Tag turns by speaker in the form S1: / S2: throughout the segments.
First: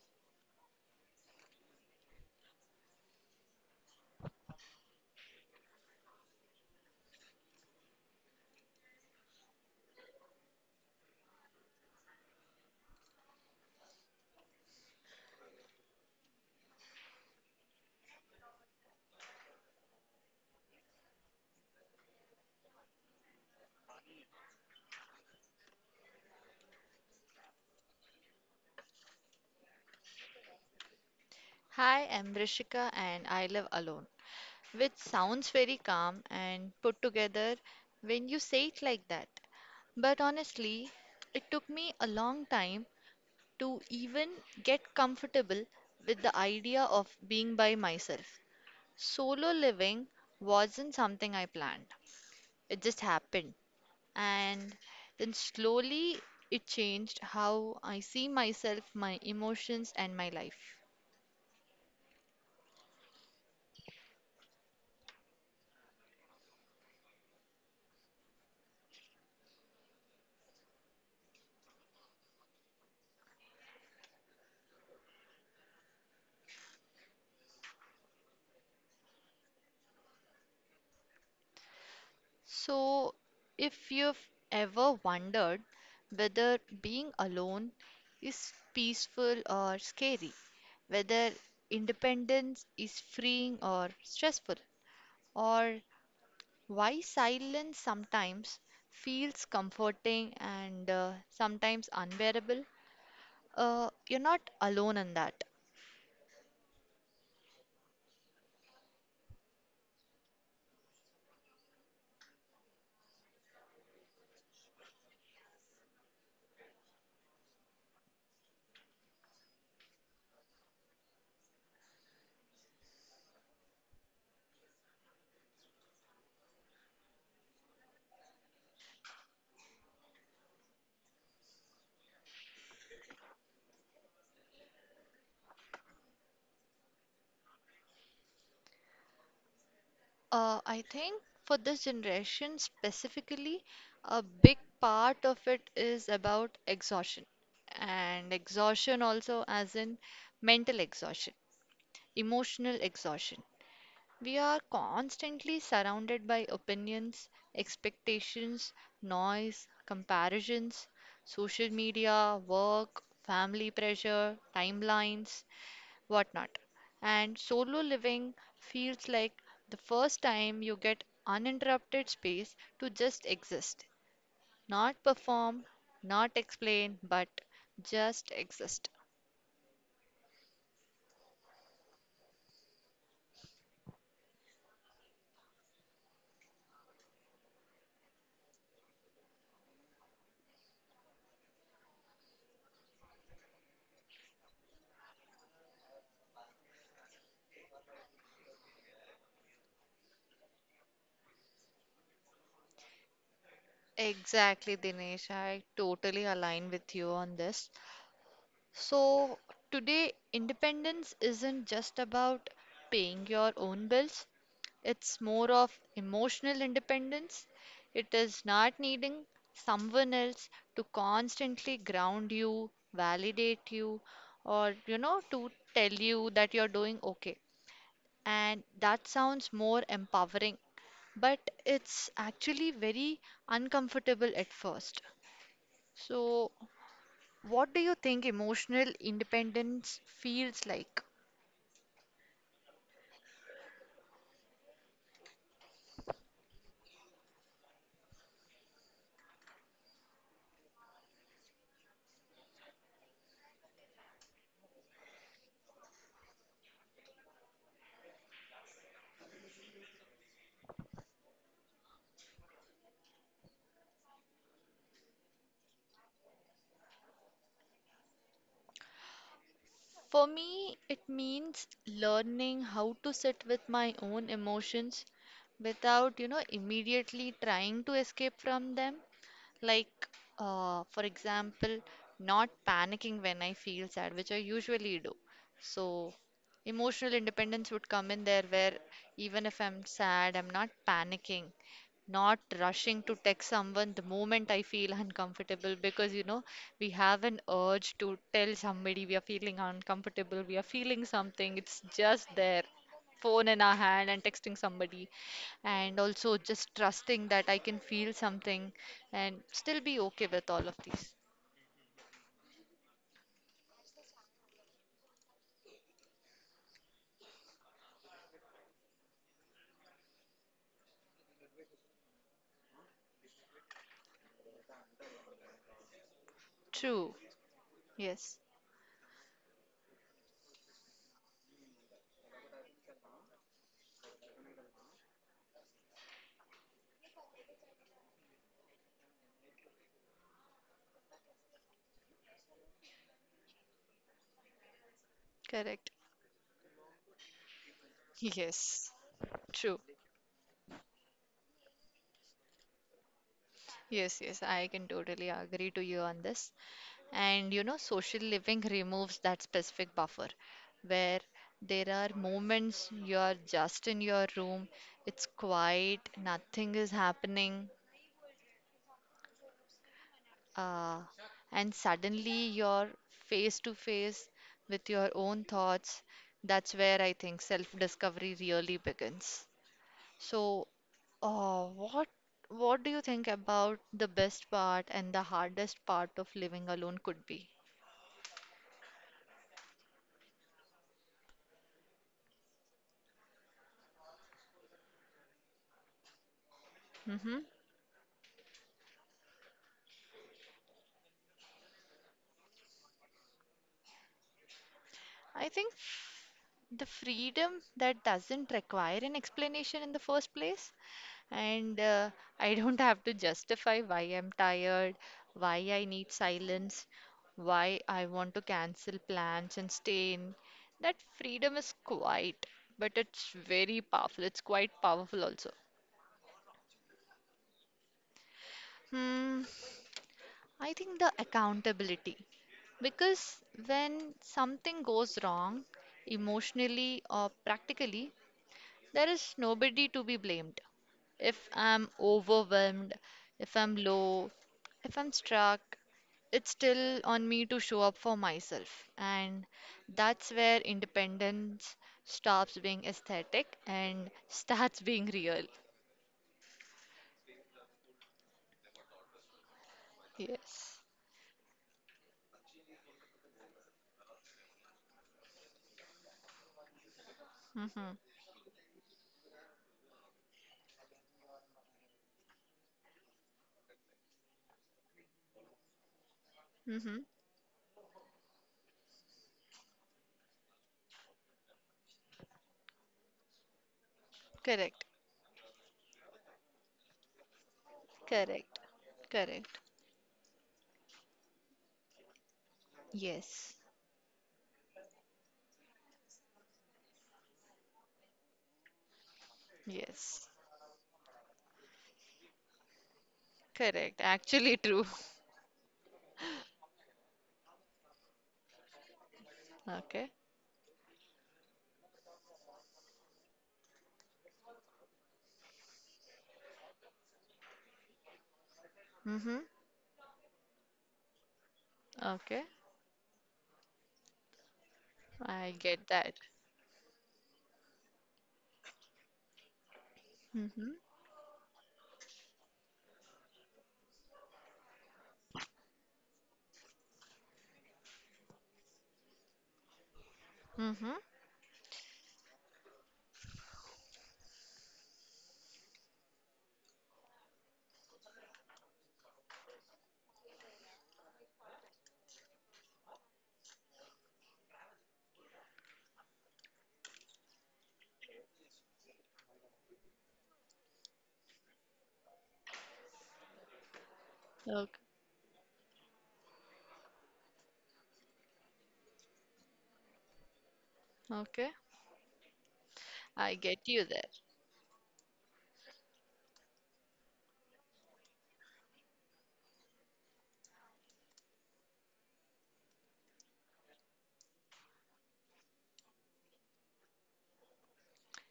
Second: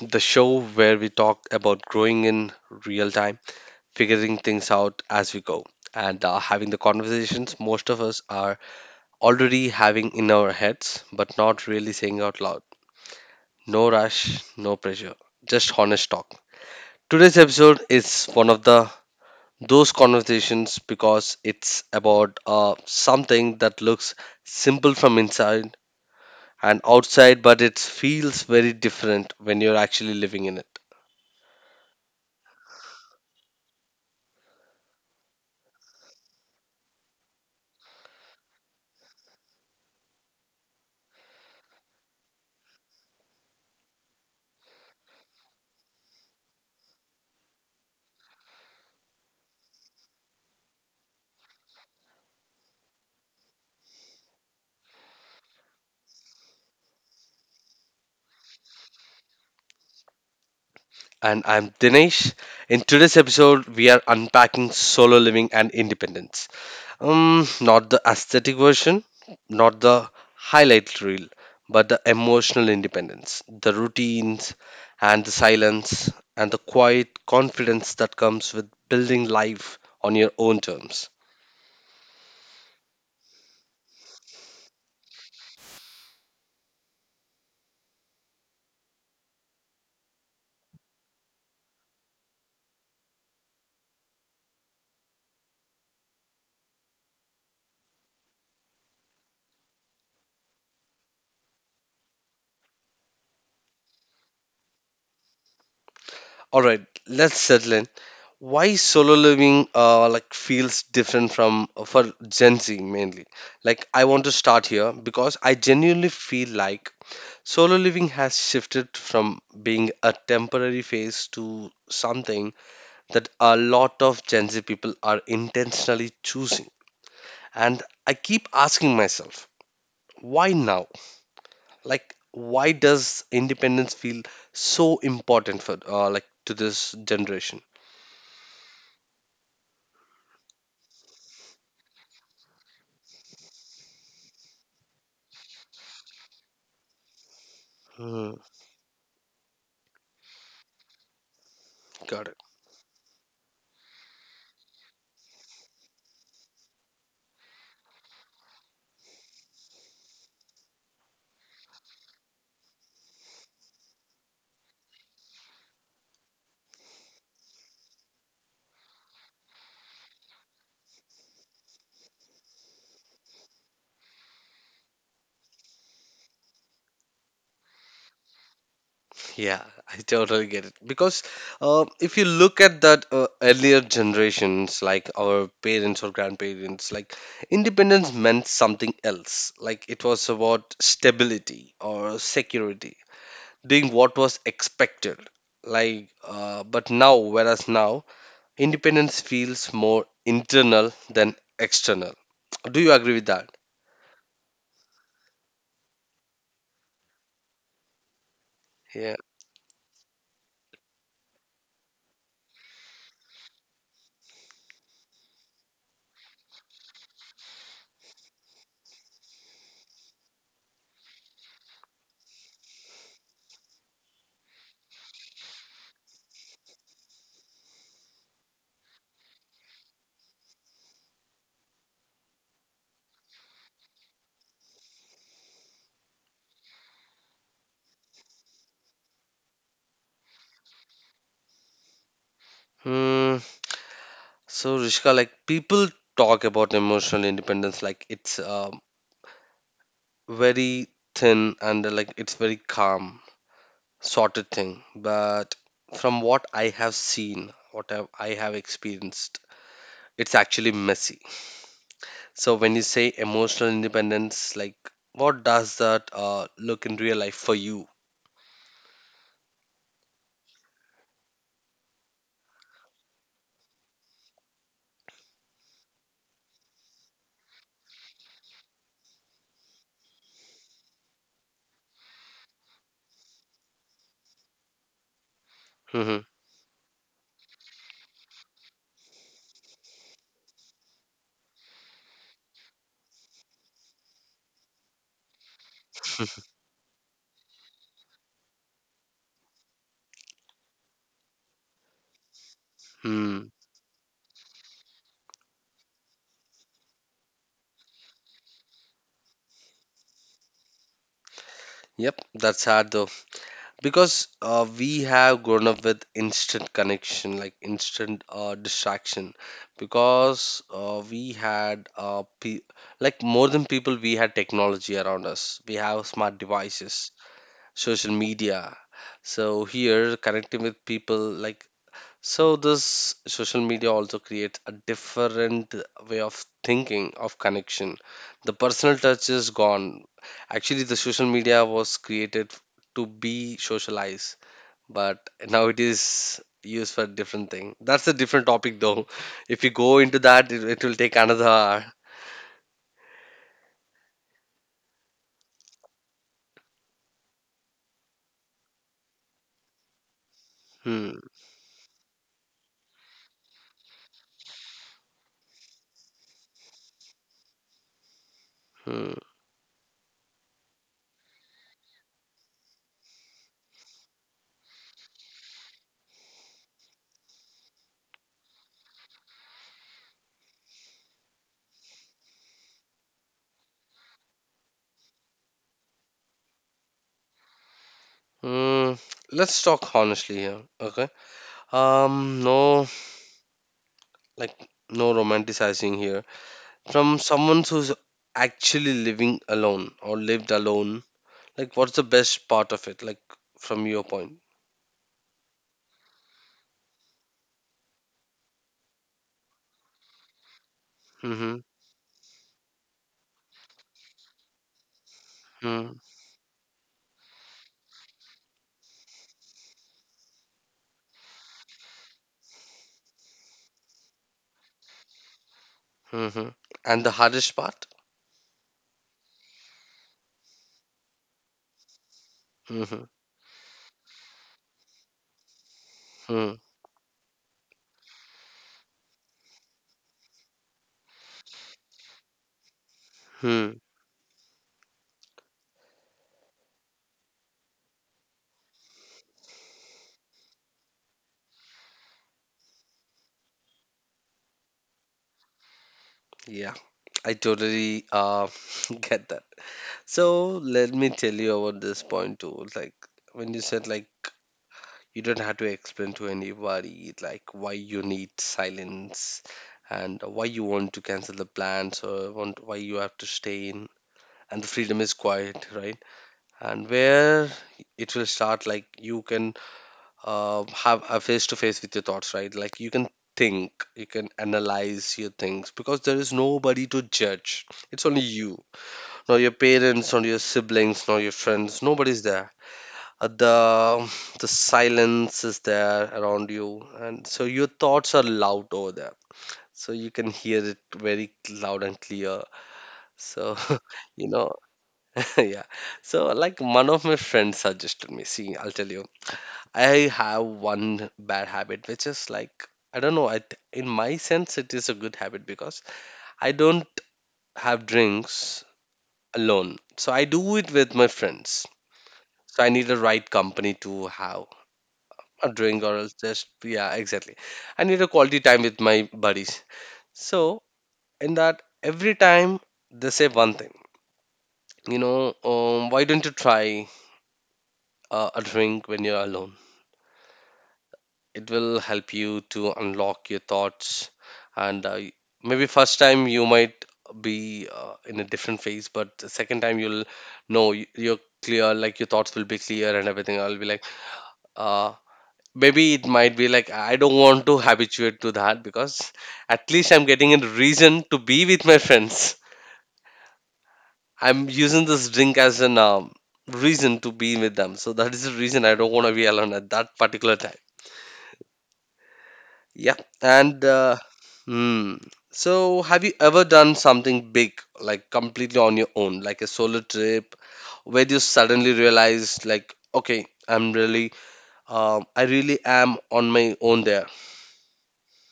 S1: the show where we talk about growing in real time, figuring things out as we go, and having the conversations most of us are already having in our heads, but not really saying out loud. No rush, no pressure, just honest talk. Today's episode is one of the those conversations because it's about something that looks simple from inside and outside, but it feels very different when you're actually living in it.
S2: Hi, I'm Rishika and I live alone, which sounds very calm and put together when you say it like that. But honestly, it took me a long time to even get comfortable with the idea of being by myself. Solo living wasn't something I planned, it just happened. And then slowly it changed how I see myself, my emotions, and my life.
S1: And I'm Dinesh. In today's episode, we are unpacking solo living and independence. Not the aesthetic version, not the highlight reel, but the emotional independence, the routines and the silence and the quiet confidence that comes with building life on your own terms.
S2: So, if you've ever wondered whether being alone is peaceful or scary, whether independence is freeing or stressful, or why silence sometimes feels comforting and sometimes unbearable, you're not alone in that.
S1: All right, let's settle in. Why solo living like feels different from for Gen Z mainly. Like I want to start here because I genuinely feel like solo living has shifted from being a temporary phase to something that a lot of Gen Z people are intentionally choosing. And I keep asking myself, why now? Like why does independence feel so important for like to this generation?
S2: I think for this generation specifically, a big part of it is about exhaustion. And exhaustion also, as in mental exhaustion,
S1: Got it.
S2: emotional exhaustion. We are constantly surrounded by opinions, expectations, noise, comparisons, social media, work, family pressure, timelines whatnot. And solo living feels like the first time you get uninterrupted space to just exist, not perform, not explain, but just exist.
S1: Yeah, I totally get it. Because if you look at that earlier generations, like our parents or grandparents, like independence meant something else. Like it was about stability or security, doing what was expected. Like, but now, whereas now, independence feels more internal than external. Do you agree with that?
S2: Exactly, Dinesh. I totally align with you on this.
S1: Yeah.
S2: So, today, independence isn't just about paying your own bills, it's more of emotional independence. It is not needing someone else to constantly ground you, validate you, or, you know, to tell you that you're doing okay. And that sounds more empowering, but it's actually very uncomfortable at first. So, what do you think emotional independence feels like?
S1: Hmm. So, Rishka, like people talk about emotional independence like it's very thin and like it's very calm sorted thing but from what I have seen, I have experienced it's actually messy. So when you say emotional independence, like what does that look in real life for you?
S2: For me, it means learning how to sit with my own emotions without, you know, immediately trying to escape from them. Like, for example, not panicking when I feel sad, which I usually do. So,
S1: Hmm.
S2: emotional independence would come in there where even if I'm sad, I'm not panicking, not rushing to text someone the moment I feel uncomfortable because, you know, we have an urge to tell somebody we are feeling uncomfortable, we are feeling something, it's just there, phone
S1: Hmm.
S2: in our hand and texting somebody and also just trusting that I can feel something and still be okay with all of these.
S1: Yep, that's hard though. Because we have grown up with instant connection, like instant distraction. Because we had like more than people, we had technology around us. We have smart devices,
S2: True.
S1: social
S2: Yes.
S1: media. So here connecting with people, like, so this social media also creates a different way of thinking of connection. The personal touch is gone. Actually the social media was created to be socialized, but now it
S2: Correct.
S1: is used for different thing. That's a different topic
S2: Yes.
S1: though. If you
S2: True.
S1: go into that, it will take another hour.
S2: Yes, yes, I can totally agree to you on this. And you know, social living removes that specific buffer
S1: Hmm.
S2: where there are moments you're just in your room, it's quiet, nothing is happening,
S1: Hmm.
S2: uh, and suddenly you're face to face with your own thoughts. That's where I think self-discovery really begins. So, uh, what what do you think about the best part and the hardest part of living alone could be?
S1: Mm, let's talk honestly here, okay? No, like, no romanticizing here from
S2: Mm-hmm.
S1: someone who's actually living alone or lived alone. Like what's the best part of it, like, from your point?
S2: I think the freedom that doesn't require an explanation in the first place,
S1: Mm-hmm.
S2: and I don't have to justify why I'm tired, why I
S1: Mm-hmm.
S2: need silence, why I want to cancel plans and stay in. That freedom is quiet, but it's very powerful. It's quite powerful also.
S1: Mm-hmm. And the hardest part?
S2: Hmm, I think the accountability.
S1: Mm-hmm.
S2: Because when something goes wrong,
S1: Mm-hmm.
S2: emotionally or practically, there is nobody to be blamed. If I'm overwhelmed, if
S1: Hmm.
S2: I'm low, if I'm struck, it's still on me to show up for myself. And that's where independence stops being aesthetic and starts being real.
S1: Yeah, I totally get that. So
S2: Yes.
S1: let me tell you about this point too. Like when you said like you don't have to explain to anybody like why
S2: Mm-hmm.
S1: you need silence and why you want to cancel the plans or want why you have to stay in, and the freedom is quiet, right? And
S2: Mm-hmm.
S1: where it will start like you can have a face to face with your thoughts, right? Like you can think, you can
S2: Correct.
S1: analyze your things because there is nobody to judge. It's only
S2: Correct.
S1: you, not your
S2: Correct.
S1: parents, not your siblings, not your friends. Nobody's there. Uh,
S2: Yes.
S1: the the silence is there around you, and so your thoughts are loud over there. So you
S2: Yes.
S1: can hear it very loud and clear. So
S2: Correct.
S1: you know,
S2: Actually true.
S1: yeah. So like one of my friends suggested me. See, I'll tell you I
S2: Okay.
S1: have one bad habit, which is like I don't know. In my sense, it is a good habit because I don't have drinks
S2: Mm-hmm.
S1: alone. So I do it with my friends.
S2: Okay.
S1: So I need the right company to have
S2: I
S1: a drink,
S2: get
S1: or else
S2: that.
S1: just yeah, exactly. I need a quality time with my buddies. So
S2: Mm-hmm.
S1: in that, every time they say one thing, why don't you try a drink when you're alone?
S2: Mm-hmm.
S1: It will help you to unlock your thoughts. And maybe first time you might be in a different phase, but the second time you'll know, you're clear. Like your thoughts will be clear and everything. I'll be like uh maybe it might be like I don't want to habituate to that, because at least I'm getting a reason to be with my friends. I'm
S2: Okay.
S1: using this drink as an reason to be with them. So that is the reason I don't want to be alone at that particular time.
S2: Okay.
S1: Yeah,
S2: I
S1: and
S2: get you there.
S1: hmm. So, have you ever done something big, like completely on your own, like a solo trip, where you suddenly realized, like, okay, I really am on my own there.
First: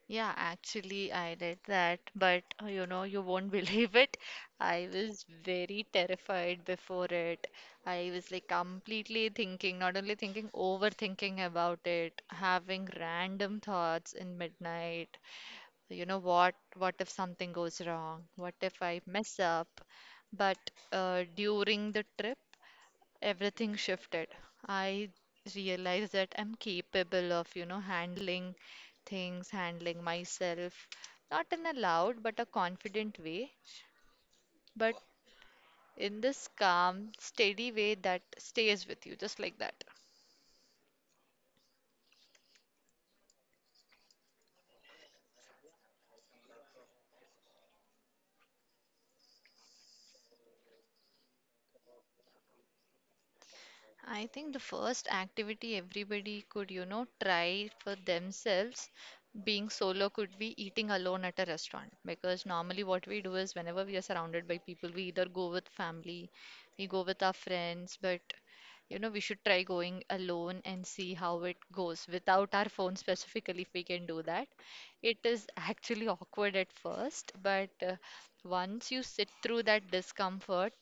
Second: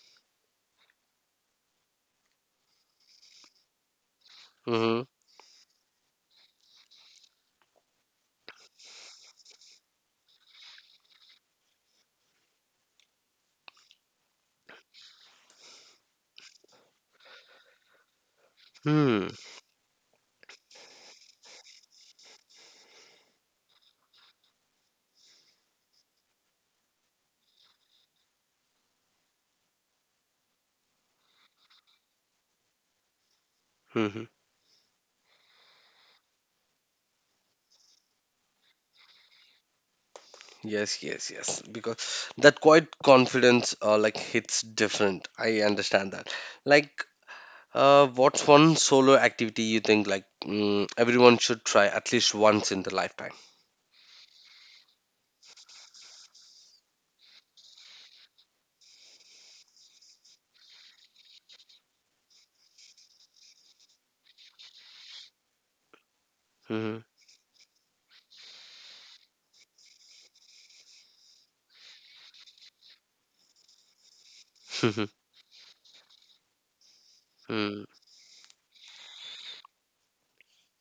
S2: Yeah, actually, I did that, but you know, you won't believe it. I
S1: Mm-hmm.
S2: was very terrified before it. I was like completely thinking, not only thinking, overthinking about it, having random thoughts in midnight. You know, what if something goes wrong? What if I
S1: Hmm.
S2: mess up? But during the trip, everything shifted. I realized that I'm capable of, you know, handling things, handling myself, not in a loud but a confident way,
S1: Mm-hmm.
S2: but in this calm, steady way that stays with you, just like that.
S1: Yes, yes, yes. Because that quite confidence, like hits different. I understand that. Like, what's one solo activity you think like everyone should try at least once in their lifetime?
S2: I think the first activity everybody could, you know, try for themselves being solo could be eating alone at a restaurant. Because normally, what we do is whenever we are surrounded by people, we either go with family, we
S1: Mm-hmm.
S2: go with our friends, but you know, we should try going alone and see how it goes without our phone specifically, if we can do that. It is actually awkward at first, but
S1: Mm,
S2: once you sit through that discomfort,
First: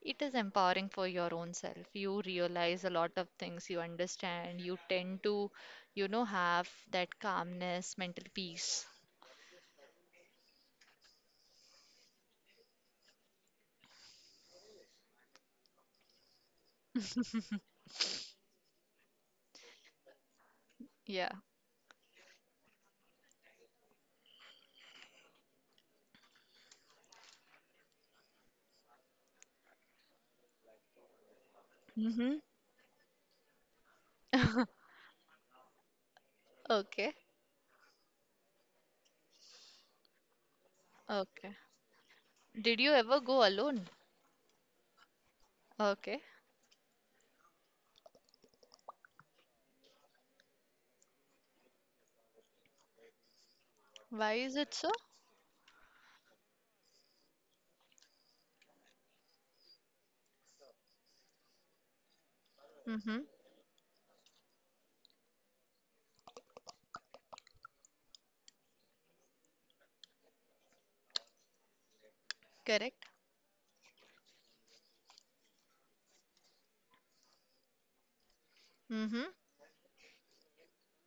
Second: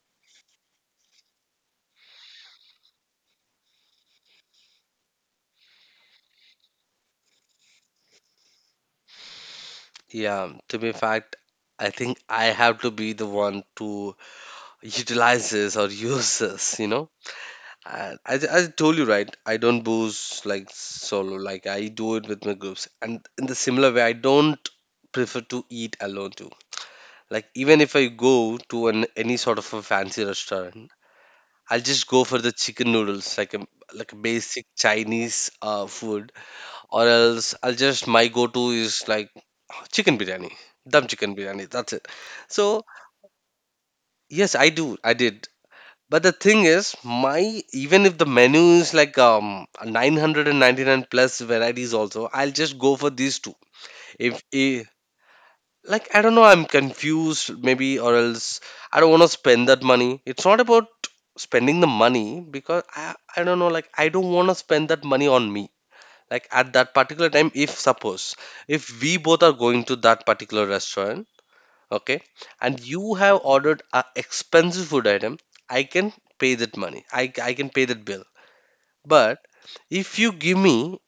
S2: it is empowering for your own self. You realize a lot of things, you understand, you tend to, you know, have that calmness, mental peace.
S1: yeah, to be fact, I think I have to be the one to utilize this or use this. And as I told you, right, I don't booze like
S2: Yeah.
S1: solo, like I do it with my groups. And in the similar way, I don't prefer to eat alone too. Like even if I go to an any sort of a fancy restaurant, I'll just go
S2: Mm-hmm.
S1: for the chicken noodles, like a basic Chinese food, or
S2: Okay.
S1: else I'll just my go-to is like chicken biryani, dum chicken
S2: Okay.
S1: biryani. That's it.
S2: Did
S1: So
S2: you ever go alone?
S1: yes, I do. I did.
S2: Okay.
S1: But the thing is, my even if the menu is like 999 plus varieties also, I'll just go for these two.
S2: Why
S1: If,
S2: is it
S1: if
S2: so?
S1: like I don't know, I'm confused maybe, or else I don't want to spend that money. It's not about spending the money because I
S2: Mm-hmm.
S1: I don't know, like I don't want to spend that money on me. Like at that particular time, if suppose if we both are going to that particular restaurant, okay, and
S2: Correct.
S1: you have ordered a expensive food item, I can pay that money. I can pay that bill.
S2: Mm-hmm.
S1: But if you give me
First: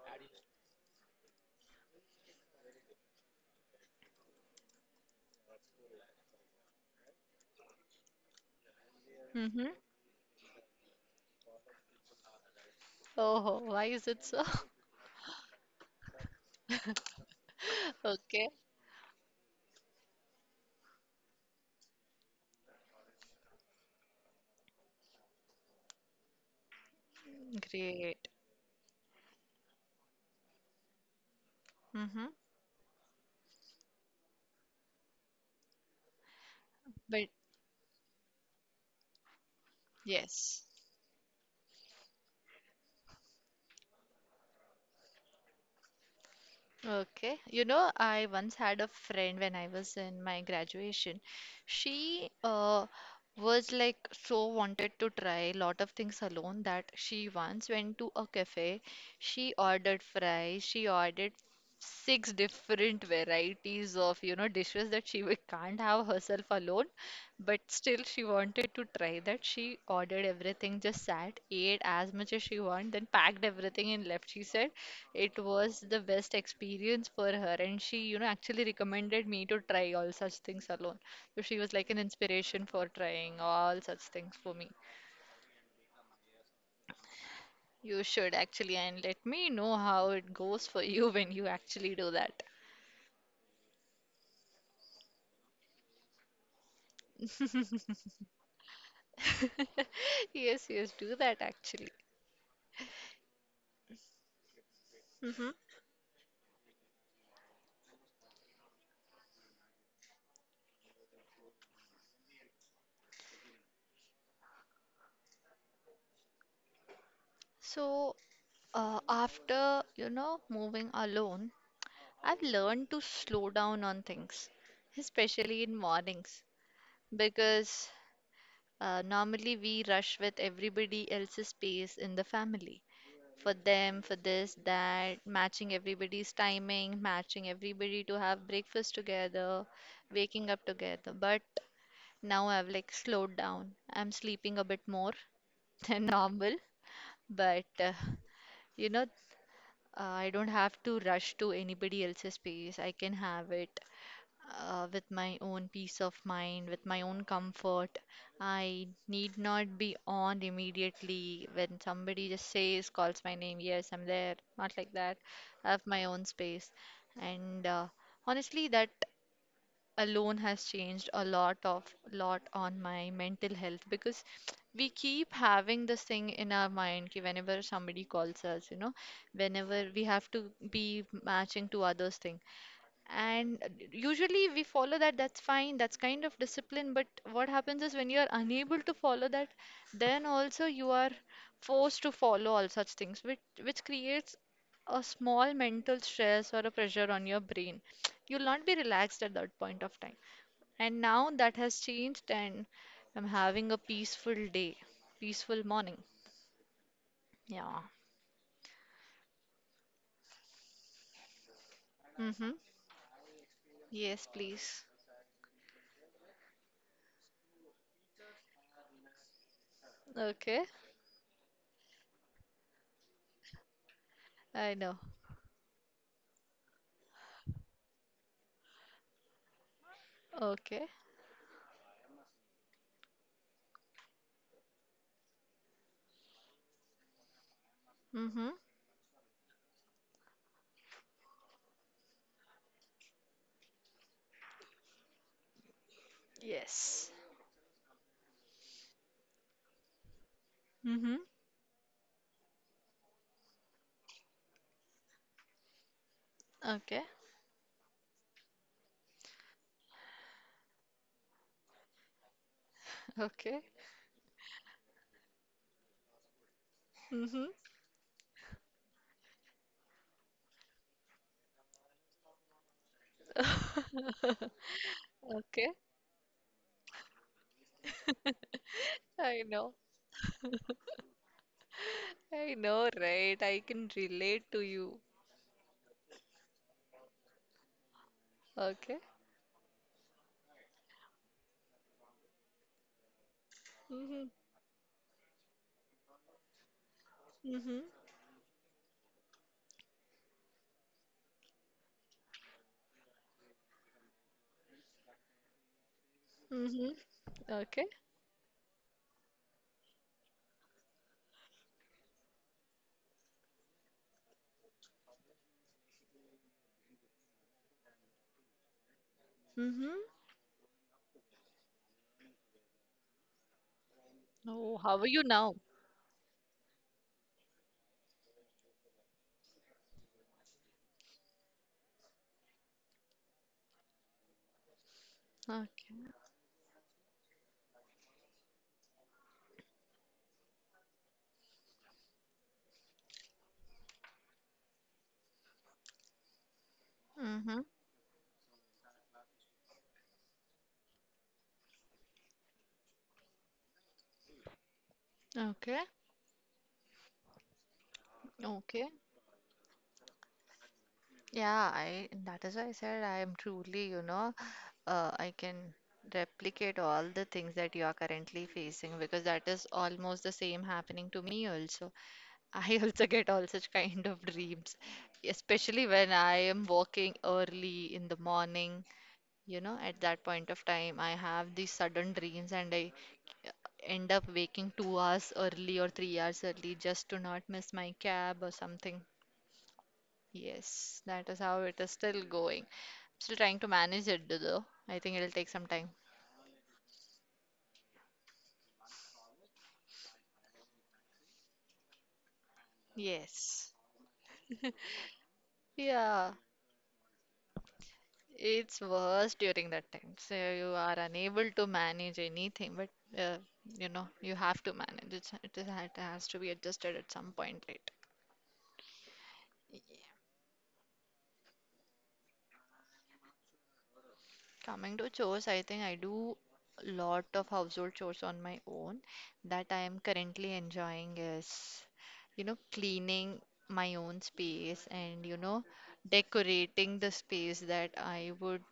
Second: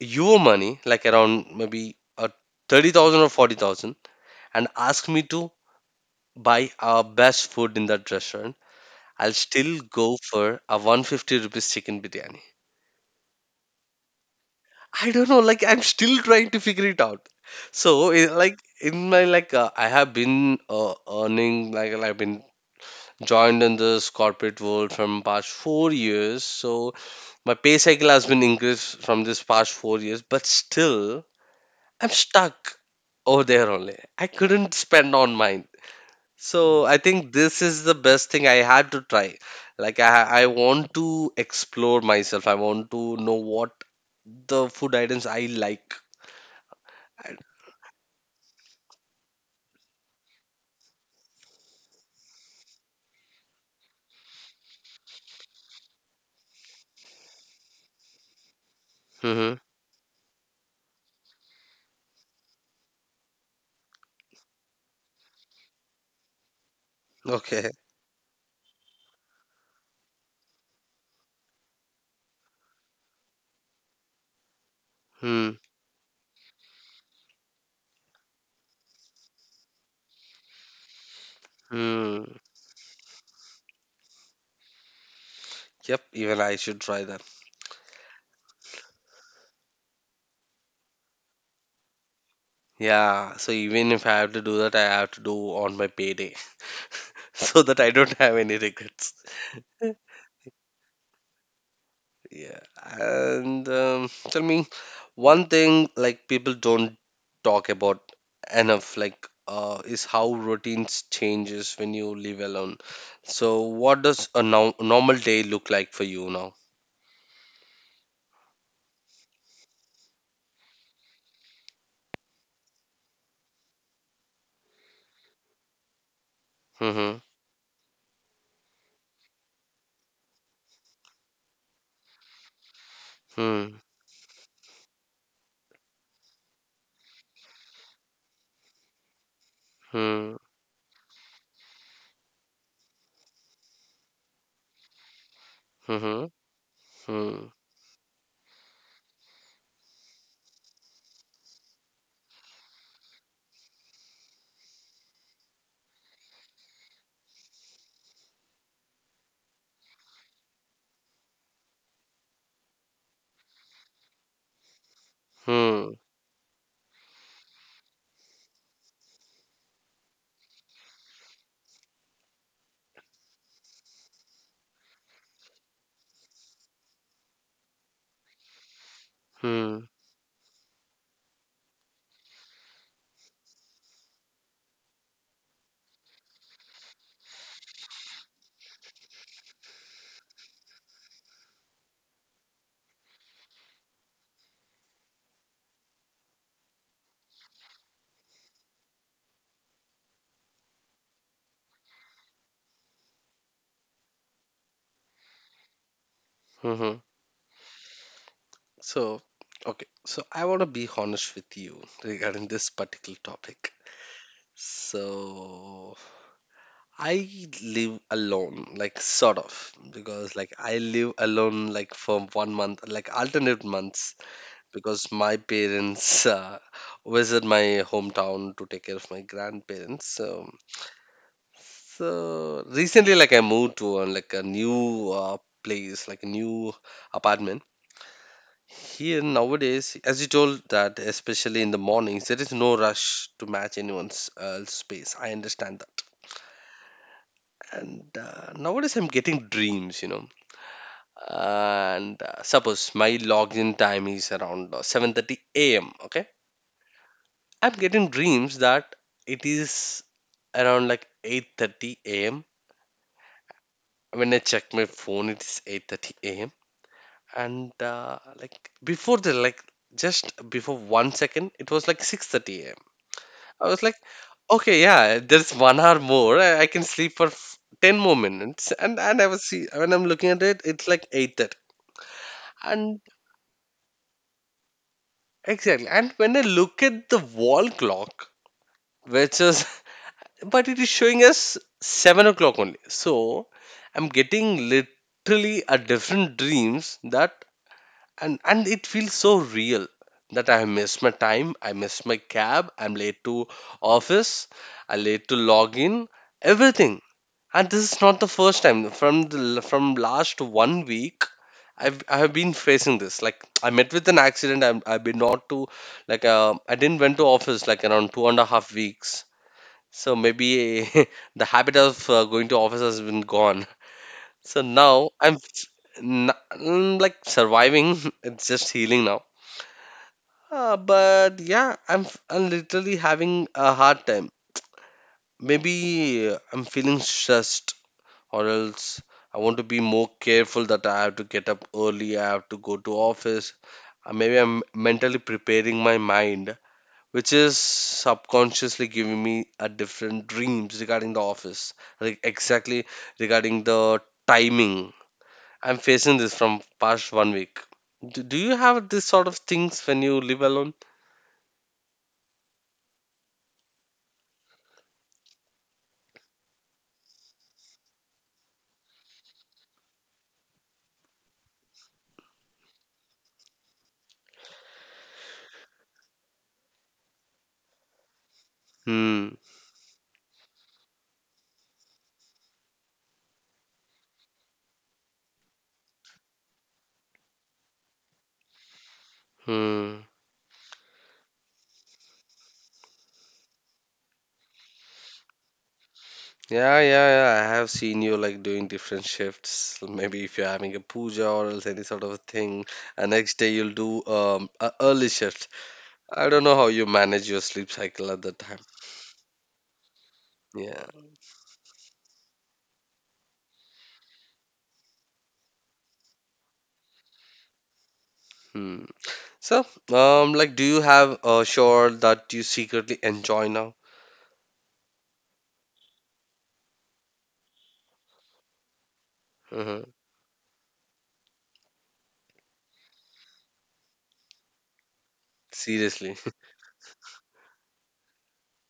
S1: your money like around maybe 30,000 or 40,000 and ask me to buy our best food in that restaurant, I'll
S2: Mm-hmm.
S1: still go for a 150 rupees chicken biryani.
S2: Oh, why is it so?
S1: I don't know. Like I'm still trying to figure it out. So
S2: Okay.
S1: like in my like I have been earning I've been joined in this corporate world from past 4 years. So my pay cycle has
S2: Great.
S1: been increased from this past 4 years, but still I'm
S2: Mm-hmm.
S1: stuck over there only. I couldn't spend on mine. So I
S2: But
S1: think this is the best thing I had to try. Like I
S2: yes.
S1: want to explore myself. I want to know what the food items I like.
S2: Okay. You know, I once had a friend when I was in my graduation. She was like so wanted to try a lot of things alone that she once went to a cafe. She ordered fries. She ordered six different varieties of, you know, dishes that she can't have herself alone. But
S1: Okay.
S2: still, she wanted to try that. She ordered everything, just sat, ate as much as she wanted, then packed everything and left, she said. It
S1: Hmm.
S2: was the best experience for her, and she, you know, actually recommended me to try all such things alone. So she was like an
S1: Hmm.
S2: inspiration for trying all such things for me.
S1: Yep. Even I should try that.
S2: You should actually, and let me know how it goes for you when you actually do that.
S1: Yeah. So even if I have to do that, I have to do on my payday so that I don't have any regrets.
S2: Yes, yes, do that actually.
S1: Yeah. And tell me
S2: Hmm.
S1: one thing like people don't talk about enough, like is how routines changes when you live alone. So what does a no normal day look like for you now?
S2: So, after, you know, moving alone, I've learned to slow down on things, especially in mornings,
S1: Mm-hmm.
S2: because normally, we rush with everybody else's pace in the family. For
S1: Hmm.
S2: them, for this, that, matching everybody's timing, matching everybody to have breakfast together,
S1: Hmm.
S2: waking up together. But now I've like slowed down. I'm sleeping a bit more than
S1: Hmm.
S2: normal,
S1: Hmm.
S2: but you know, I don't have to rush to anybody else's pace. I can have it with my own peace of mind, with my own comfort. I need not be on immediately when somebody just says, calls my name, yes, I'm there. Not like that. I have
S1: Hmm.
S2: my own space. And honestly, that alone has changed a lot on my mental health because we keep having this thing in our mind ki whenever somebody calls us you know whenever
S1: Hmm.
S2: we have to be matching to others things and usually we follow that, that's fine, that's kind of discipline. But what happens is when you are unable to follow that, then also you are forced to follow all such things, which creates a small mental stress or a pressure on your brain. You'll not be relaxed at that point of time. And now that has changed, and I'm having a peaceful day, peaceful morning.
S1: Hmm.
S2: Yeah.
S1: So, okay. So, I want to be honest with you
S2: Mm-hmm.
S1: regarding this particular topic.
S2: Yes, please.
S1: So, I live alone, like sort of, because like
S2: Okay.
S1: I live alone like for 1 month, like alternate months,
S2: I know.
S1: because my parents visit my hometown to take care of my grandparents. So,
S2: Okay.
S1: so recently, like I moved to like a new place, like a new apartment.
S2: Mm-hmm.
S1: Here nowadays, as you told that, especially in the mornings, there is no rush to match anyone's space. I understand that.
S2: Yes.
S1: And nowadays, I'm getting dreams.
S2: Mm-hmm.
S1: And suppose my login time is around 7:30 a.m. Okay,
S2: Okay.
S1: I'm getting dreams that it is around like 8:30 a.m.
S2: Okay.
S1: When I check my phone, it is 8:30 a.m.
S2: Mm-hmm.
S1: And like before the like just before 1 second, it was like 6:30. I was like, okay, yeah, there's
S2: Okay.
S1: 1 hour more. I can sleep for 10 more minutes. And I
S2: I
S1: was see
S2: know.
S1: when I'm looking at it, it's like 8:30.
S2: I know,
S1: And
S2: right? I can relate to you.
S1: exactly. And when I look at the wall clock,
S2: Okay.
S1: which is but it is showing us 7 o'clock only. So I'm
S2: Mm-hmm.
S1: getting literally a different dreams that
S2: Mm-hmm.
S1: and it feels so real that I have missed my time, I missed my cab, I'm late to office, I late to log in,
S2: Mm-hmm.
S1: everything. And
S2: Okay.
S1: this is not the first time. From last 1 week, I have been facing this. Like I met with an accident. I'm, I didn't went to office like around 2.5 weeks.
S2: Mm-hmm.
S1: So maybe the habit of going to office has been gone. So
S2: Oh, how are
S1: now
S2: you
S1: I'm
S2: now?
S1: f- n- mm, like surviving. It's just healing now. But yeah, I'm literally having a hard time.
S2: Okay.
S1: Maybe I'm feeling stressed, or else I want to be more careful that I have to get up early, I have to go to office. Maybe I'm mentally preparing my mind, which is
S2: Mm-hmm.
S1: subconsciously giving me a different dreams regarding the office, like exactly regarding the timing. I'm
S2: Okay.
S1: facing this from past 1 week. Do you
S2: Okay.
S1: have this sort of things when you live alone?
S2: Yeah, I that is why I said I am truly, you know, I can replicate all the things that you are currently facing because that is almost the same happening to me also. I also get all such kind of dreams, especially when I am walking early in the morning.
S1: Hmm.
S2: You know, at that point of time, I have these sudden dreams and I end up waking 2 hours early or 3 hours early just to not miss my cab or something.
S1: Hmm.
S2: Yes, that is how it is still going. Still trying to manage it though. I think it'll take some time.
S1: Yeah, yeah, yeah. I have seen you like doing different shifts. Maybe if you're having a puja or else any sort of a thing, and next day
S2: Yes.
S1: you'll do a early shift. I
S2: Yeah.
S1: don't know how you manage your sleep cycle at that time.
S2: It's worse during that time. So you
S1: Yeah.
S2: are unable to manage anything, but uh, you know, you have to manage. It has to be adjusted at some point, right?
S1: Hmm. So, like, do you have a chore that you secretly enjoy now?
S2: Coming to chores, I think I do lot of household chores on my own that I
S1: Hmm.
S2: am currently enjoying is, you know, cleaning my own space and, you know,
S1: Seriously.
S2: decorating the space that I would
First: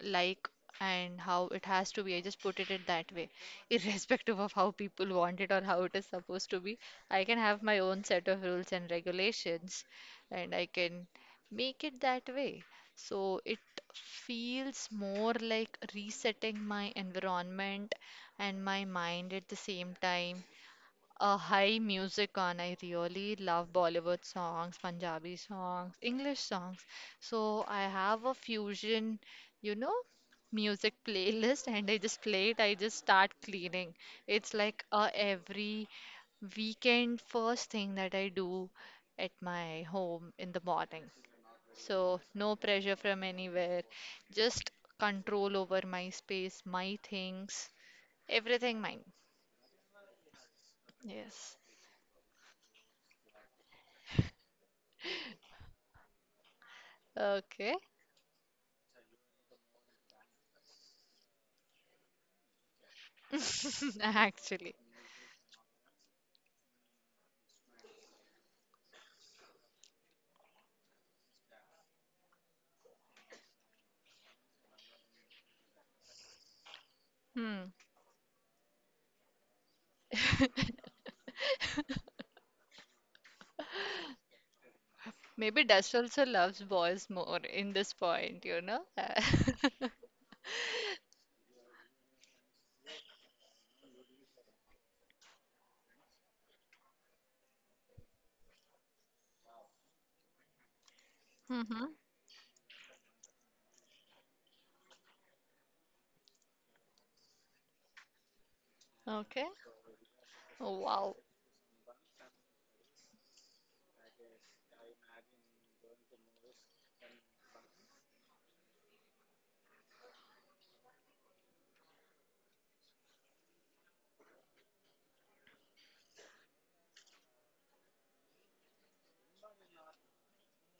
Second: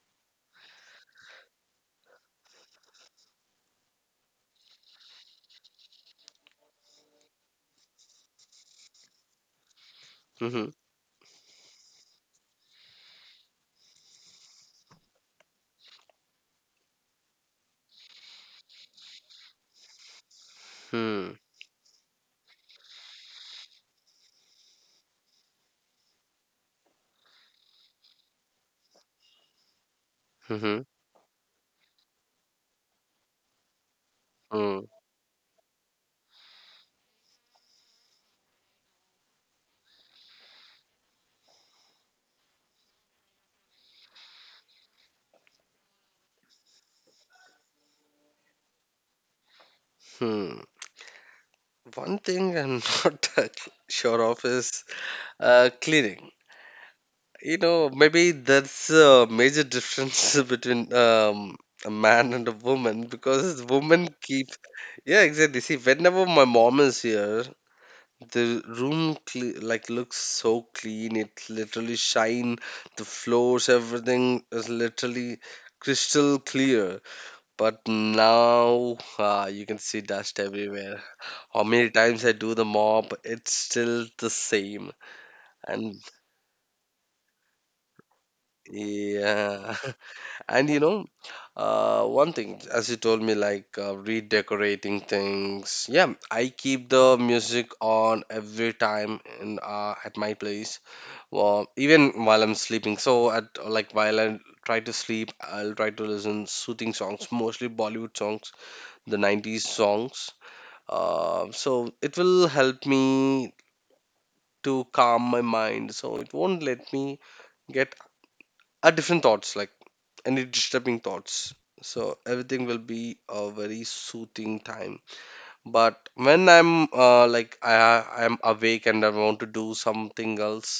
S2: like and how it has to be. I just put it in that way, irrespective of how people want it or how it is supposed to be. I can have my own set of rules and regulations, and I
S1: hmm.
S2: can make it that way. So it feels more like resetting my environment and my mind at the same time a
S1: Hmm.
S2: high music on. I really love Bollywood songs, Punjabi songs, English songs. So I have a fusion, you know,
S1: Hmm.
S2: music playlist and I just play it. I just start cleaning. It's
S1: Hmm.
S2: like a every weekend first thing that I do at my home in the morning. So no pressure from anywhere. Just control over my space, my things, everything mine.
S1: Hmm.
S2: Yes.
S1: One thing I'm not that sure of is cleaning. You
S2: Okay.
S1: know, maybe that's a major difference between a man and a woman because women keep.
S2: Actually,
S1: Yeah, exactly. See, whenever my mom is here, the room cle like looks so clean. It literally shine. The floors, everything is literally crystal clear.
S2: hmm.
S1: But now, you can see dust everywhere. How many times I do the mop, it's still the same.
S2: Maybe
S1: And
S2: Dust also loves boys more in this point, you know?
S1: yeah. And you know, one thing, as you told me, like redecorating things. Yeah, I keep the music on every time in at my place, well,
S2: Mm-hmm.
S1: even while I'm sleeping. So at like while I try to sleep, I'll try to listen soothing songs, mostly Bollywood songs, the
S2: Okay.
S1: '90s songs.
S2: Oh, wow.
S1: So it will help me to calm my mind. So it won't let me get a different thoughts like any disturbing thoughts. So everything will be a very soothing time. But when I'm like I'm awake and I want to do something else,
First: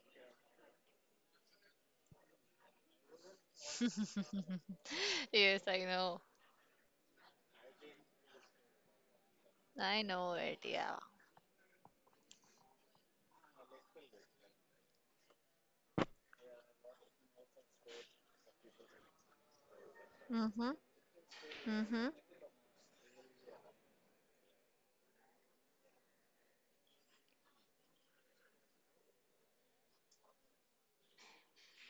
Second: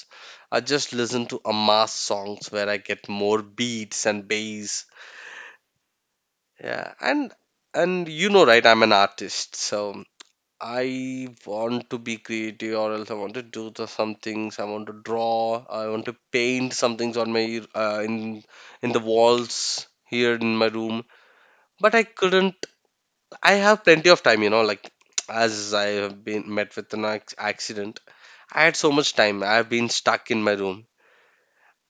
S1: I just listen to Amas songs where I get more beats and bass.
S2: Yes, I know.
S1: Yeah, and you know, right? I'm an artist,
S2: I
S1: so
S2: know it. Yeah.
S1: I want to be creative, or else I want to do the, some things. I want to draw. I want to paint some things on my uh, in in the walls here in my
S2: Mm-hmm.
S1: room but I
S2: Mm-hmm.
S1: couldn't. I have plenty of time, you know, like as I have been met with an accident, I had so much time. I've been stuck in my room.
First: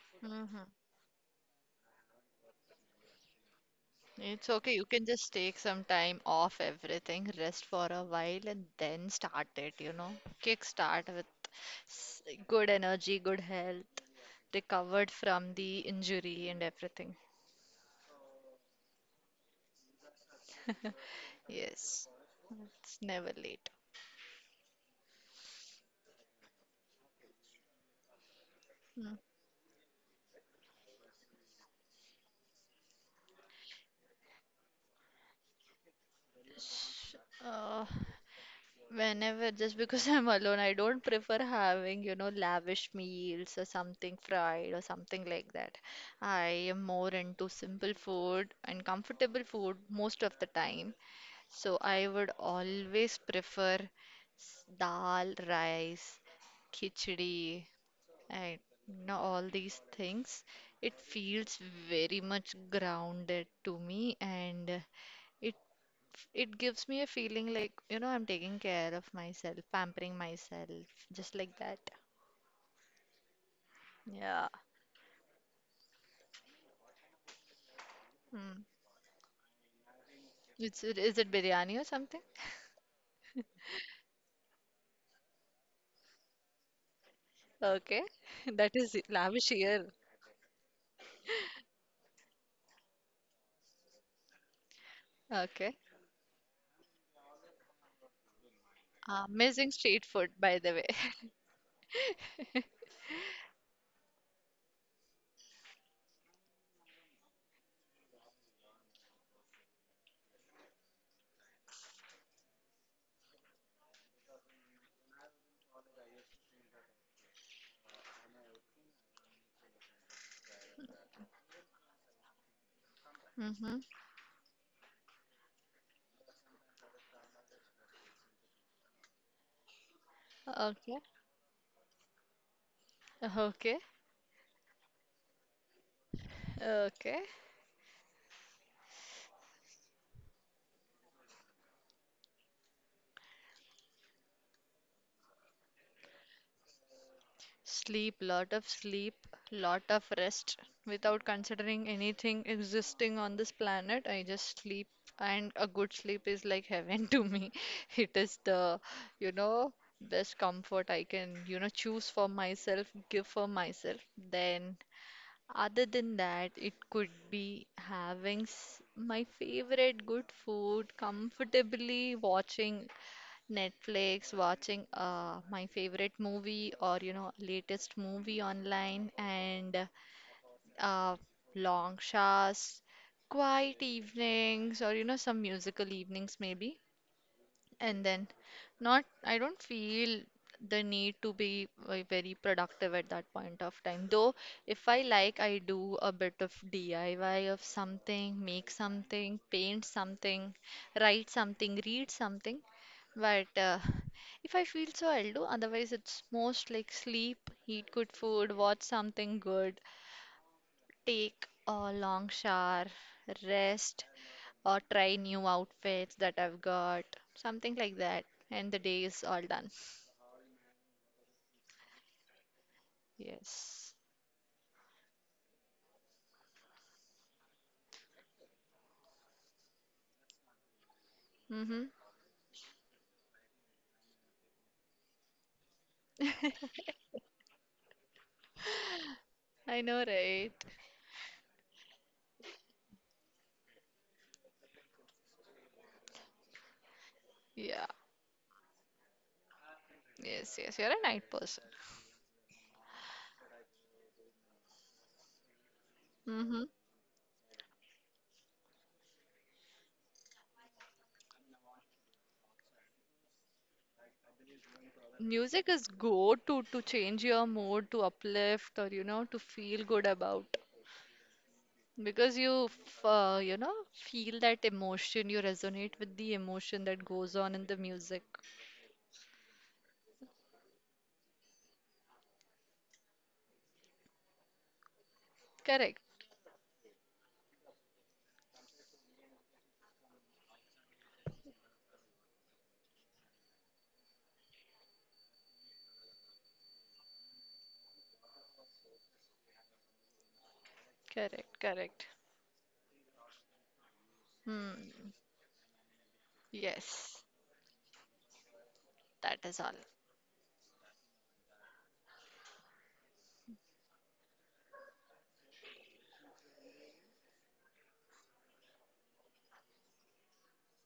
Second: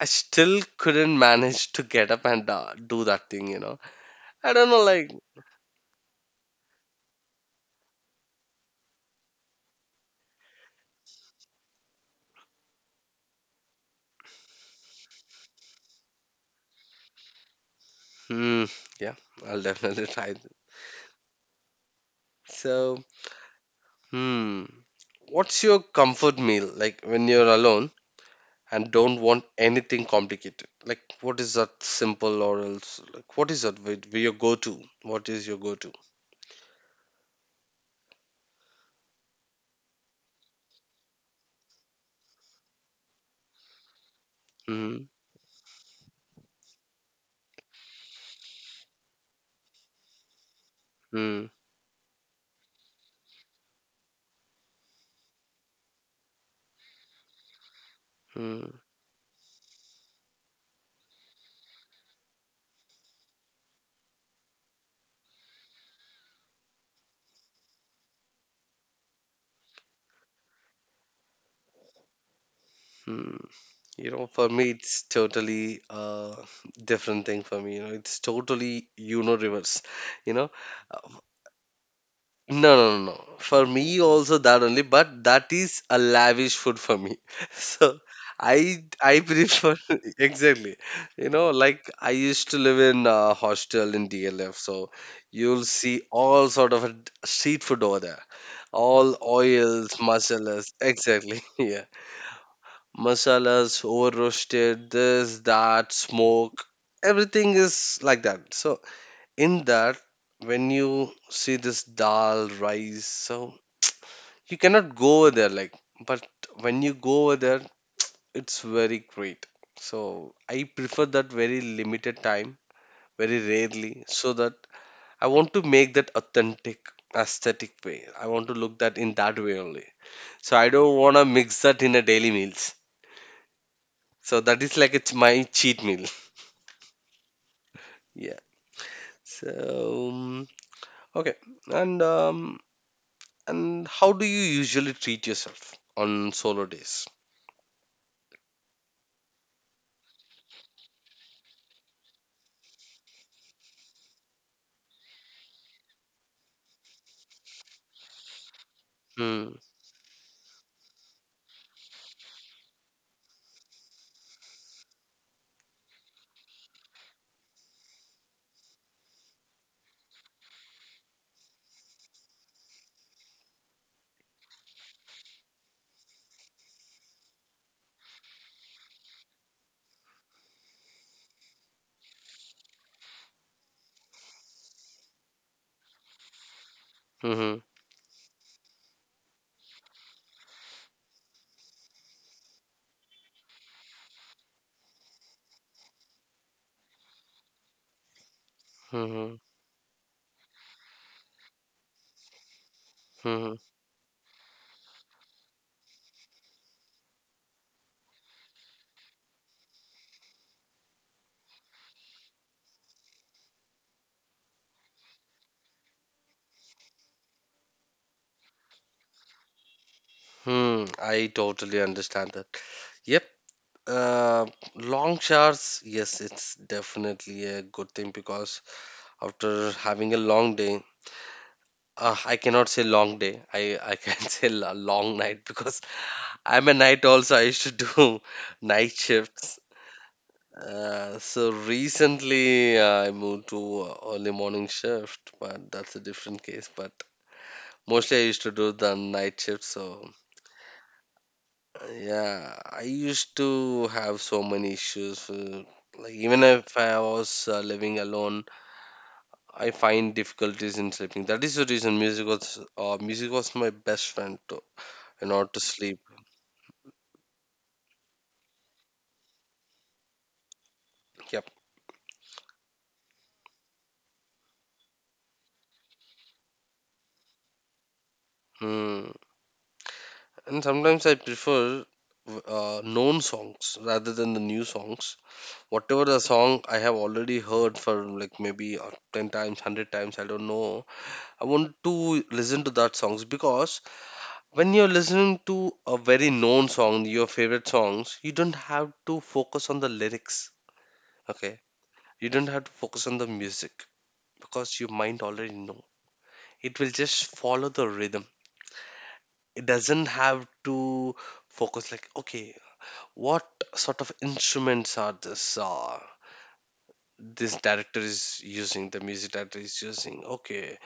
S1: I still
S2: Mm-hmm.
S1: couldn't manage to get up and do that thing, you know.
S2: It's
S1: I don't
S2: okay.
S1: know,
S2: You can
S1: like,
S2: just take some time off everything, rest for a while, and then start it, you know? Kick start with good energy, good health, recovered from the injury and everything.
S1: hmm, yeah, I'll definitely try. It.
S2: Yes. It's
S1: So,
S2: never late.
S1: hmm, what's your comfort meal like when you're alone and
S2: Mm.
S1: don't want anything complicated? Like, what is that simple or else? Like, what is that? Your go-to? What is your go-to?
S2: Sh- Uh, Whenever, just because I'm alone, I don't prefer having lavish meals or something fried or
S1: Hmm,
S2: something like that. I am more into simple food and comfortable food most of the time.
S1: hmm,
S2: So I would always prefer dal, rice, khichdi, and
S1: hmm.
S2: you know, all these things. It feels very much grounded to me, and it It gives me a feeling like I'm taking care of myself, pampering myself, just like that.
S1: Hmm. You know,
S2: Yeah.
S1: for me, it's totally different thing for me. You know, it's
S2: Mm.
S1: totally universe. You know,
S2: Is
S1: Uh,
S2: it biryani or something?
S1: no, no, no, no. For me, also that only, but that is a lavish food for me. So
S2: Okay. That is
S1: I
S2: lavish
S1: prefer
S2: here.
S1: exactly. You know, like I used to live in a hostel in DLF, so you'll
S2: Okay.
S1: see all sort of a street food over there, all
S2: Amazing
S1: oils,
S2: street food, by
S1: masalas.
S2: the way.
S1: Exactly. Yeah masalas over roasted, this, that, smoke. Everything is like that. So in that, when you see this dal, rice, so you cannot go over there like but when you go over there, it's very great. So I prefer that very limited time, very
S2: Mm-hmm.
S1: rarely, so that I want to make that authentic aesthetic way. I want to look that in that way only. So I don't
S2: Okay.
S1: want to mix that in a daily meals.
S2: Okay.
S1: So that is like it's my cheat meal.
S2: Okay.
S1: Yeah. So okay, and um, and how do you usually treat yourself on solo days?
S2: Sleep, lot of rest without considering anything existing on this planet. I just sleep, and a good sleep is like heaven to me. It is the, you
S1: Hmm.
S2: know, best comfort I can choose for myself, give for myself. Then, other than that, it could be having my favorite good food, comfortably watching Netflix, watching my favorite movie or latest movie online, and uh, long showers, quiet evenings, or some musical evenings maybe.
S1: Hmm.
S2: And then not I don't feel the need to be very productive at that point of time, though if I, like, I do a bit of DIY of something, make
S1: Hmm.
S2: something, paint something, write something, read something,
S1: Hmm.
S2: but if I feel so, I'll do. Otherwise, it's most like sleep, eat good food, watch something good, take a long shower, rest, or try new outfits that I've got, something like that, and the day is all done.
S1: Hmm. I totally understand that. Yep.
S2: Yes.
S1: Uh, Long showers. Yes, it's definitely a good thing because after having a long day,
S2: Mm-hmm.
S1: I cannot say long day. I can say a long night because I'm a night also. I used to do night shifts.
S2: I know, right?
S1: So recently I moved to early morning shift, but that's a different case. But
S2: Yeah.
S1: mostly I used to do the night shift. So
S2: Yes, yes. You're a night person.
S1: yeah, I used to have so many issues. Like even
S2: Mm-hmm.
S1: if I was living alone, I find difficulties in sleeping. That is the reason music was my best friend to in order to
S2: Music is
S1: sleep.
S2: good to change your mood, to uplift, or to feel good about.
S1: Yep.
S2: Because you feel that emotion, you resonate with the emotion that goes on in the music.
S1: Mm. And sometimes I prefer known songs rather than the new songs
S2: Correct,
S1: whatever the song I have already heard for like maybe 10 times, 100 times, I don't know. I want to listen to that songs because when you're listening to a very known song, your favorite songs, you don't have to focus on the lyrics. Okay.
S2: correct, correct.
S1: You don't have to focus on the music because your
S2: Hmm.
S1: mind already know. It will
S2: Yes,
S1: just follow the rhythm.
S2: that is
S1: It
S2: all.
S1: doesn't have to focus like, okay, what sort of instruments are this? This director is using the music director is using okay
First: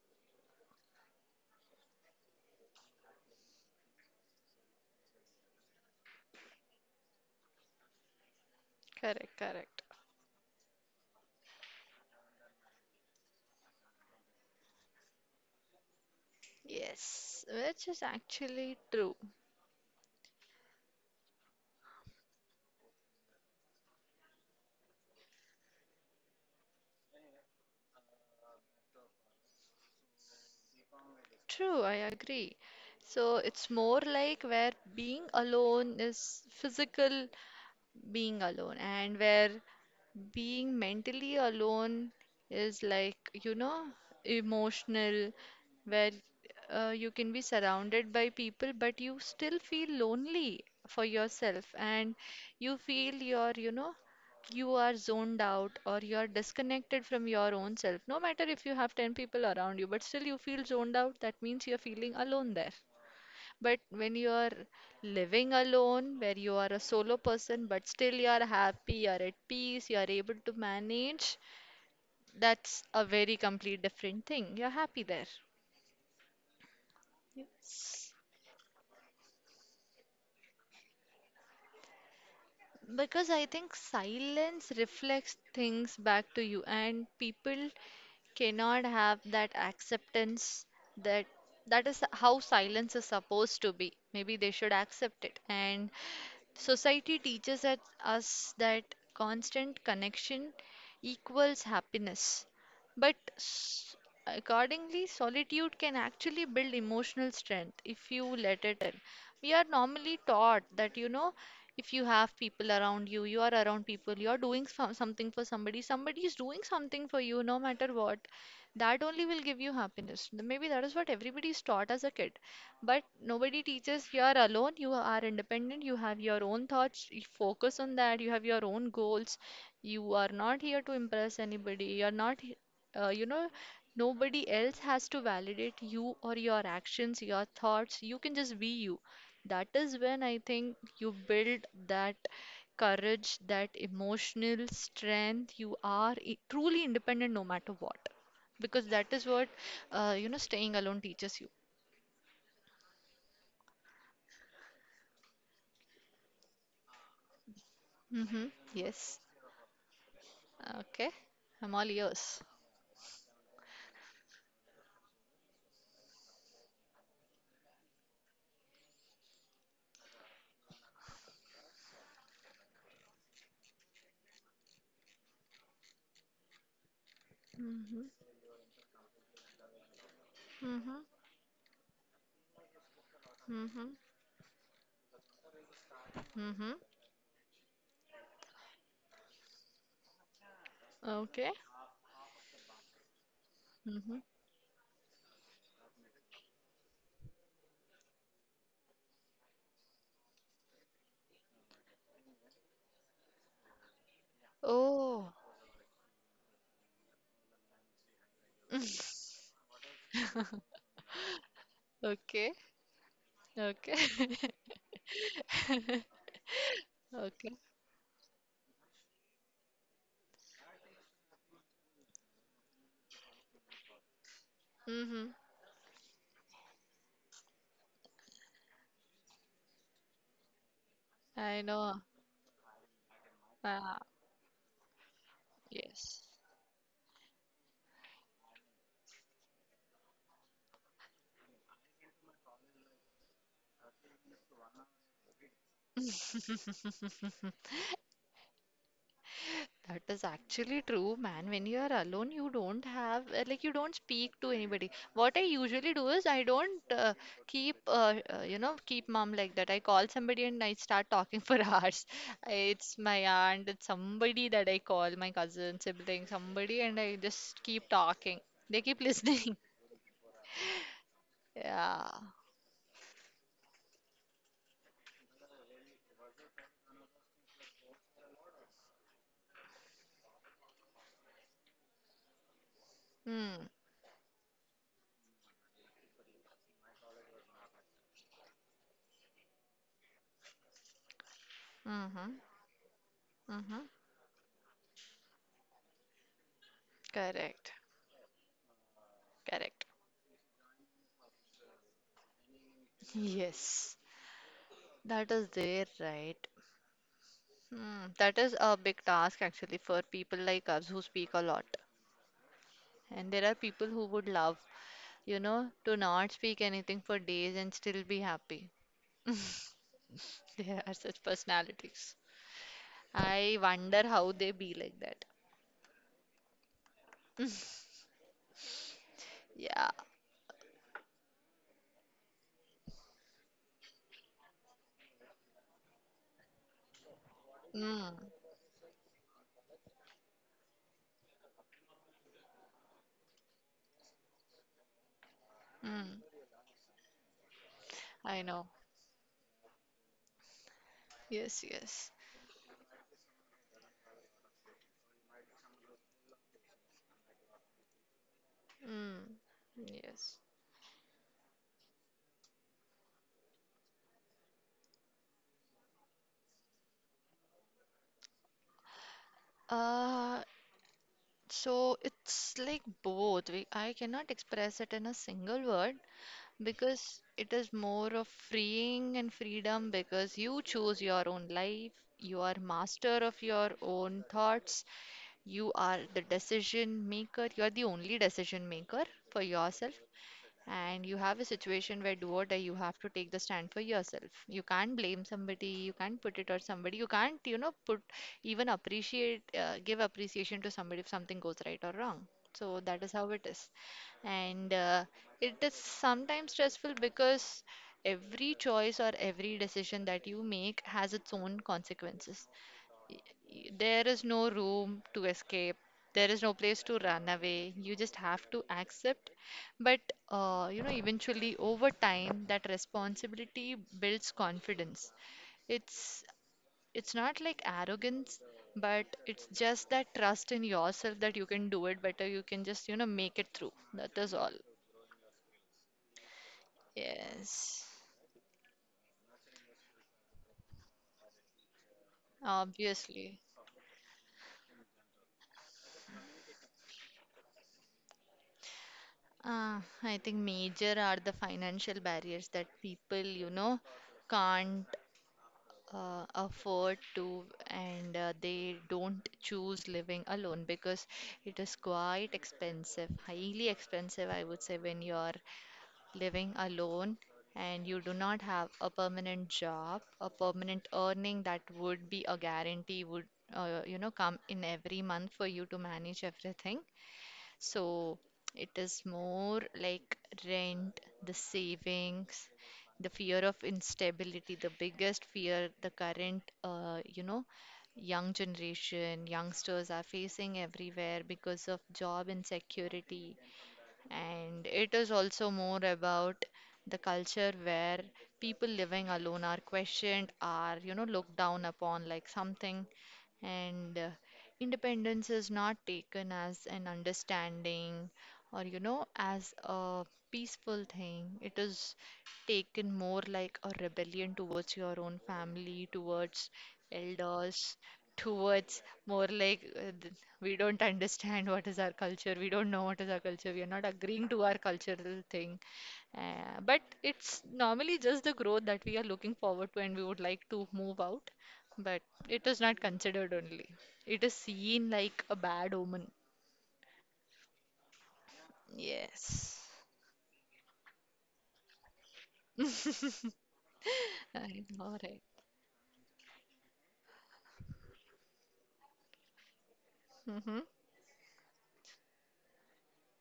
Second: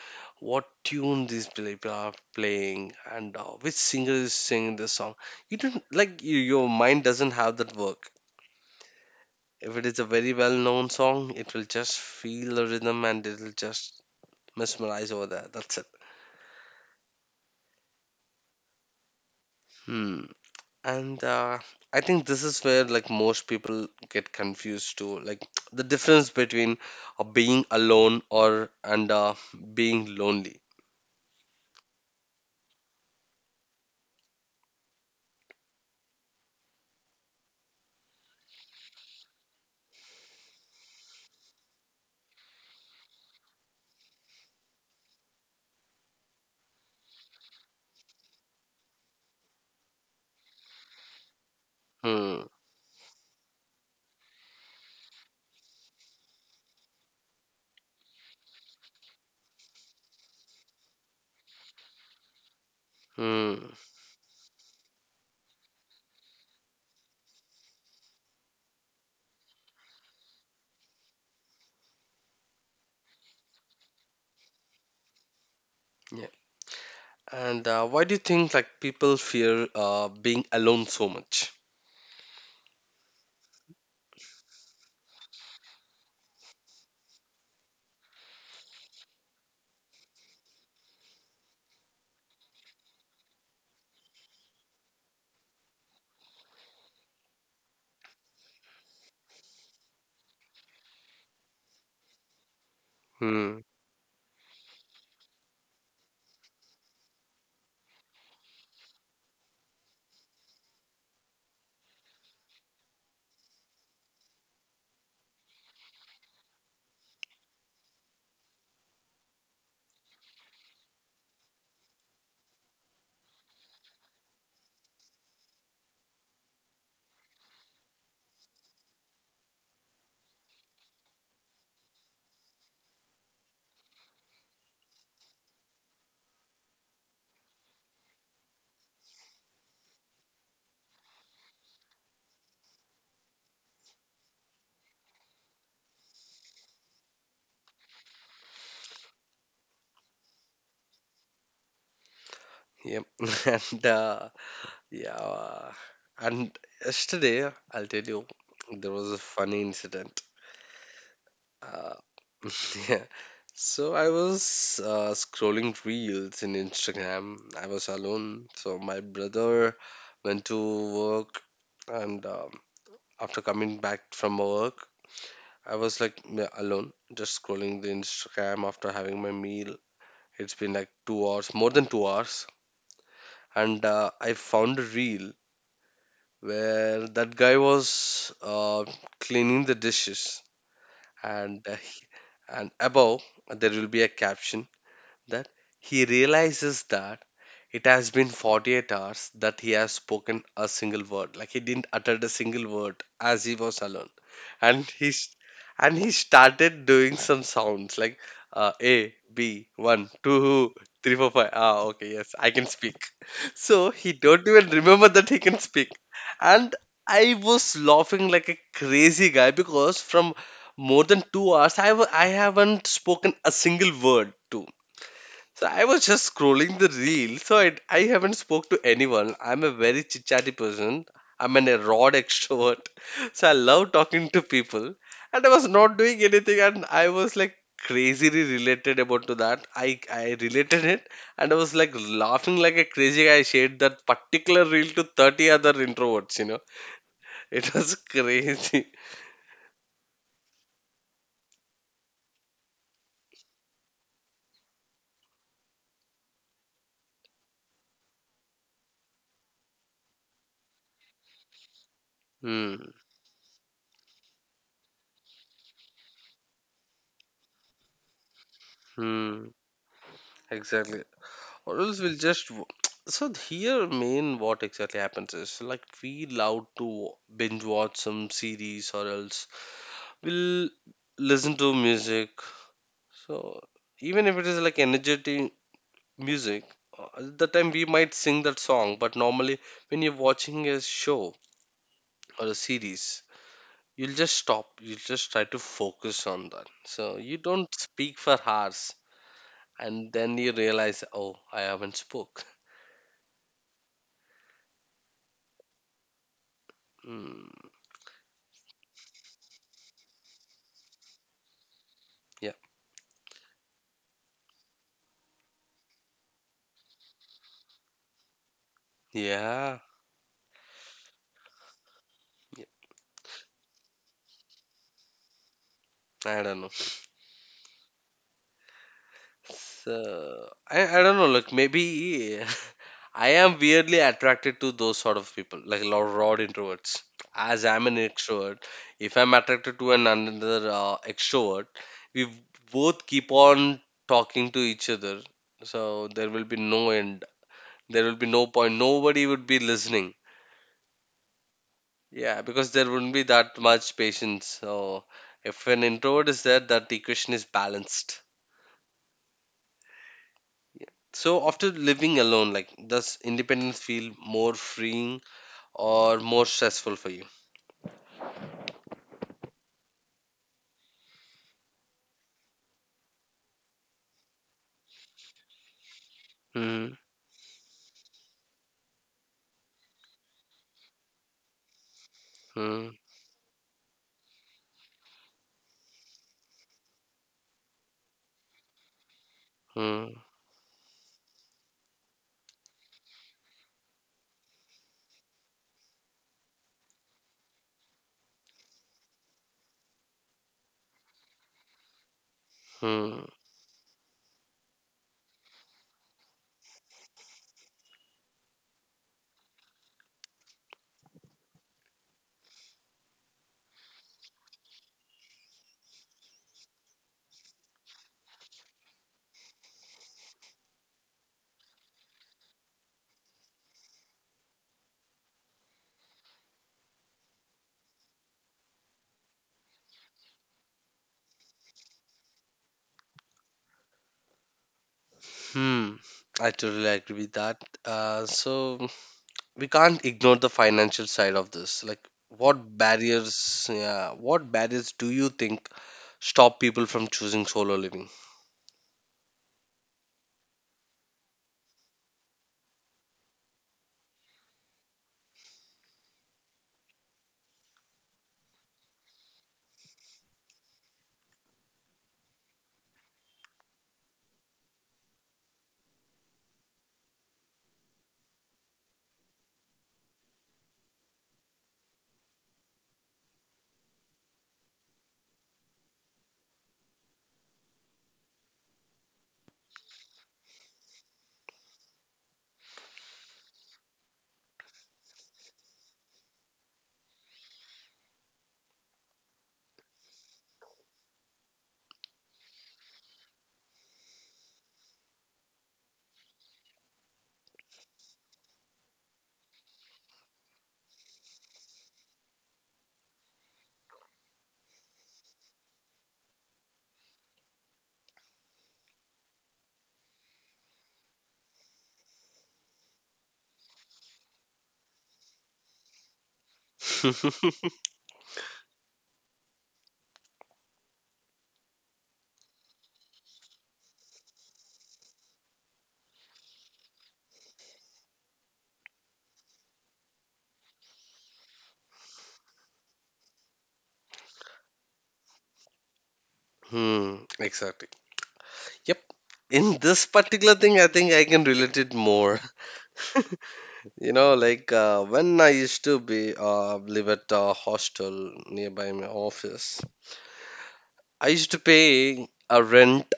S1: what tune these people are playing and which singer is singing the song you don't like you, your mind doesn't have that work
S2: Correct,
S1: if
S2: correct.
S1: it is a very well known song it will just feel the rhythm and it will just mesmerize over there that's it.
S2: Yes, which is actually true.
S1: Hmm. And I think this is where like most people get confused too like the difference between being alone or and being lonely.
S2: True, I agree. So it's more like where being alone is physical being alone, and where being mentally alone is like you know emotional, where you can be surrounded by people but you still feel lonely for yourself, and
S1: Hmm.
S2: you feel you're you know you are zoned out, or you're disconnected from your own self. No matter if you have 10 people around you, but still you feel zoned out, that means you're feeling alone there.
S1: Hmm.
S2: But when you are living alone, where you are a solo person, but still you are happy, you are at peace, you are able to manage, that's a very complete different thing. You're happy there.
S1: Yeah. And why do you think like people fear being alone so much?
S2: Because I think silence reflects things back to you, and people cannot have that acceptance that that is how silence is supposed to be. Maybe they should accept it. And society teaches us that constant connection equals happiness, but
S1: Hmm.
S2: accordingly, solitude can actually build emotional strength if you let it in. We are normally taught that, if you have people around you, you are around people, you are doing something for somebody, somebody is doing something for you, no matter what, that only will give you happiness. Maybe that is what everybody is taught as a kid. But nobody teaches you are alone, you are independent, you have your own thoughts, you focus on that, you have your own goals. You are not here to impress anybody. You are not, uh, you know, nobody else has to validate you or your actions, your thoughts. You can just be you. That is when I think you build that courage, that emotional strength. You are truly independent no matter what, because that is what, staying alone teaches you.
S1: Yep. And yeah. And yesterday, I'll tell you,
S2: Hmm.
S1: there was
S2: Yes.
S1: a funny incident.
S2: Okay, I'm all
S1: Uh,
S2: yours.
S1: yeah. So I was scrolling reels in Instagram. I was alone. So my brother went to work, and after coming back from work, I was like alone, just scrolling the
S2: Mm-hmm.
S1: Instagram after having my meal. It's been like
S2: Mm-hmm.
S1: 2 hours, more than 2 hours, and
S2: Mm-hmm.
S1: I found a reel
S2: Mm-hmm.
S1: where that guy was cleaning the dishes,
S2: Okay.
S1: and and above there will be a
S2: Mm-hmm.
S1: caption that he realizes that it has been 48 hours that he has spoken a single word. Like he didn't utter a single word as he was alone. And he's
S2: Oh.
S1: and he started doing some sounds like A, B, one, 2, 3, 4, 5 Ah, okay, yes,
S2: Okay.
S1: I can speak. So
S2: Okay.
S1: he don't even remember that he can speak. And I
S2: Okay.
S1: was laughing like a crazy guy because from more than 2 hours, I haven't spoken a single word too.
S2: Mm-hmm.
S1: So I was just scrolling the reel. So I haven't spoke to anyone. I'm a very chit chatty person.
S2: I
S1: I'm an a
S2: know.
S1: rod extrovert. So I
S2: Ah,
S1: love talking to people. And I was not
S2: yes.
S1: doing anything, and I was like crazily related about to that. I related it, and I was like laughing like a crazy guy. I shared that particular reel to 30 other introverts. You know, it was crazy.
S2: That is actually true, man. When you are alone, you don't have, like, you don't speak to anybody. What I usually do is I don't keep mum like that. I call somebody and I start talking for hours. It's
S1: Hmm.
S2: my aunt, it's somebody that I call, my cousin, sibling, somebody, and I just keep talking. They keep
S1: Hmm.
S2: listening.
S1: Exactly. Or else
S2: Yeah.
S1: we'll just so here main what exactly happens is like we allowed to binge watch some series or else we'll listen to music so
S2: Hmm.
S1: even if it is like energetic music, at the time we might sing that song but normally when you're watching a show
S2: Mm-hmm.
S1: or a series
S2: Mm-hmm.
S1: you'll just stop you'll just try to focus on that so you
S2: Correct.
S1: don't speak for hours
S2: Correct.
S1: and then you realize oh I haven't spoke.
S2: Yes. That is there, right?
S1: Mm,
S2: Hmm, that is a big task actually for people like us who speak a lot.
S1: yeah.
S2: And there are people who would love, to not speak anything for days and still be happy.
S1: Yeah,
S2: There are such personalities. I wonder how they be like that.
S1: I don't know.
S2: Yeah.
S1: So I don't know. Like maybe I am weirdly attracted to those sort of people, like raw introverts. As I'm an
S2: Mm,
S1: extrovert, if I'm attracted to an another extrovert, we both keep on talking to each other. So
S2: mm,
S1: there will be no end. There will be
S2: I
S1: no
S2: know.
S1: point. Nobody would be listening.
S2: Yes, yes.
S1: Yeah, because there wouldn't be that much patience. So if an introvert is there, that equation is balanced.
S2: Mm, yes.
S1: So after living alone, like does independence feel more freeing or more stressful for you?
S2: Uh, so it's like both. I cannot express it in a single word.
S1: Hmm.
S2: Because it is more of freeing and freedom because you choose your own life, you are
S1: Hmm.
S2: master of your own thoughts, you are the decision maker, you are the only decision maker for yourself,
S1: Hmm.
S2: and you have a situation where, do or die, you have to take the stand for yourself. You can't blame somebody, you can't put it on somebody, you can't, put even appreciate give appreciation to somebody if something goes right or wrong. So that is
S1: Hmm.
S2: how it is. And it is sometimes stressful because every choice or every decision that you make has its own consequences. There is no room to escape. There is no place to run away. You just have to accept. But eventually, over time, that responsibility builds confidence. It's not like arrogance, but it's just that trust in yourself that you can do it better. You can just make it through. That is all.
S1: Hmm. I totally agree with that.
S2: Yes,
S1: So we can't ignore the financial side of this. Like, what
S2: obviously.
S1: barriers? Yeah, what barriers do you think stop people from choosing solo living?
S2: I think major are the financial barriers that people, can't afford to, and they don't choose living alone because it is quite expensive, highly expensive, I would say, when you're living alone and you do not have a permanent job, a permanent earning that would be a guarantee, would come in every month for you to manage everything. So it is more like rent, the savings, the fear of instability, the biggest fear the current, young generation, youngsters are facing everywhere because of job insecurity. And it is also more about the culture where people living alone are questioned, are, looked down upon like something. And independence is not taken as an understanding, or, as a peaceful thing. It is taken more like a rebellion towards your own family, towards elders, towards more like we don't understand what is our culture, we don't know what is our culture, we are not agreeing to our cultural thing. But it's normally just the growth that we are looking forward to, and we would like to move out, but it is not considered only. It is seen like a bad omen.
S1: Hmm. Exactly. Yep.
S2: Yes.
S1: In this particular thing, I think I can relate it more. You know,
S2: I
S1: like
S2: know, right.
S1: when I used to be live at a hostel nearby my office,
S2: Mm-hmm.
S1: I used to pay a rent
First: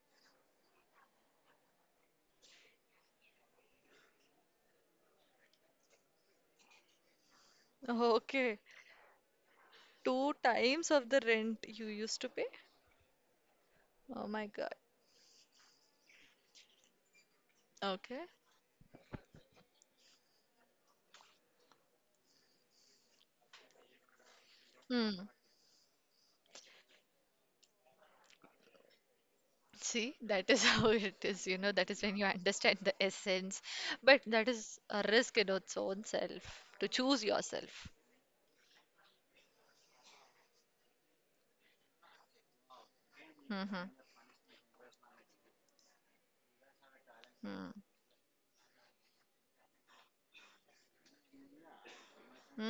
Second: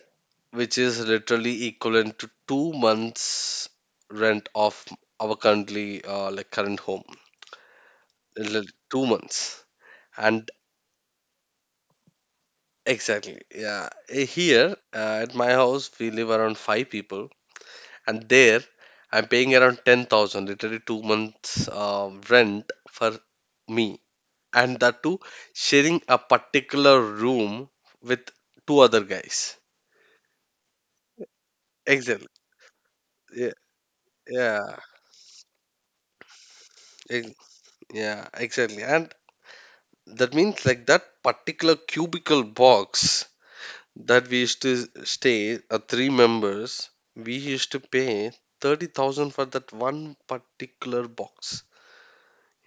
S1: which is literally equivalent to 2 months' rent of our currently like current home.
S2: Okay.
S1: 2 months,
S2: Two
S1: and
S2: times of the rent you used to pay?
S1: exactly, yeah.
S2: Oh my God.
S1: Here, at my house, we live around five people,
S2: Okay.
S1: and there I'm paying around 10,000, literally 2 months rent for me, and that too
S2: Hmm.
S1: sharing a particular room with two other guys.
S2: See, that is how it is, that is when you
S1: Exactly.
S2: understand the
S1: Yeah.
S2: essence. But that is
S1: Yeah.
S2: a risk in its own self to choose
S1: ex-
S2: yourself.
S1: Yeah. Exactly. And that means, like, that particular cubicle box
S2: Mm-hmm.
S1: that we used to stay, three members, we
S2: Mm-hmm.
S1: used to pay 30,000 for that one particular box.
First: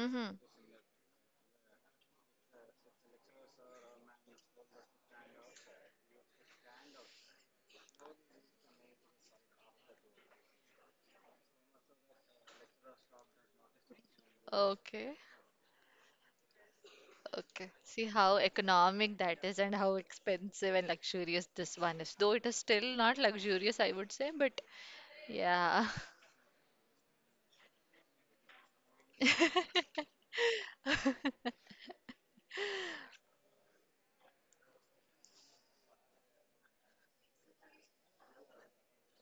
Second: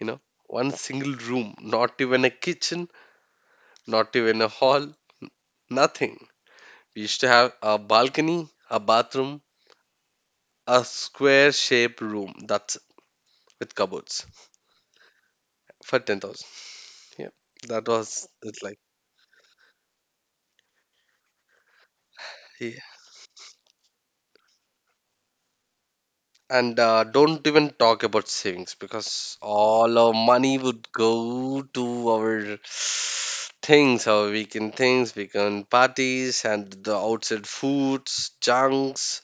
S1: You know, one single room, not even a kitchen, not even a hall, nothing. We used to have a balcony, a bathroom, a square shaped room that's with cupboards
S2: Okay.
S1: for 10,000. Yeah,
S2: Okay.
S1: that
S2: See
S1: was
S2: how
S1: it. Like,
S2: economic that is, and how expensive and luxurious this one is. Though it is
S1: yeah.
S2: still not luxurious, I would say, but yeah.
S1: And don't even talk about savings, because all our money would go to our things, our weekend things, weekend parties, and the outside foods, junks,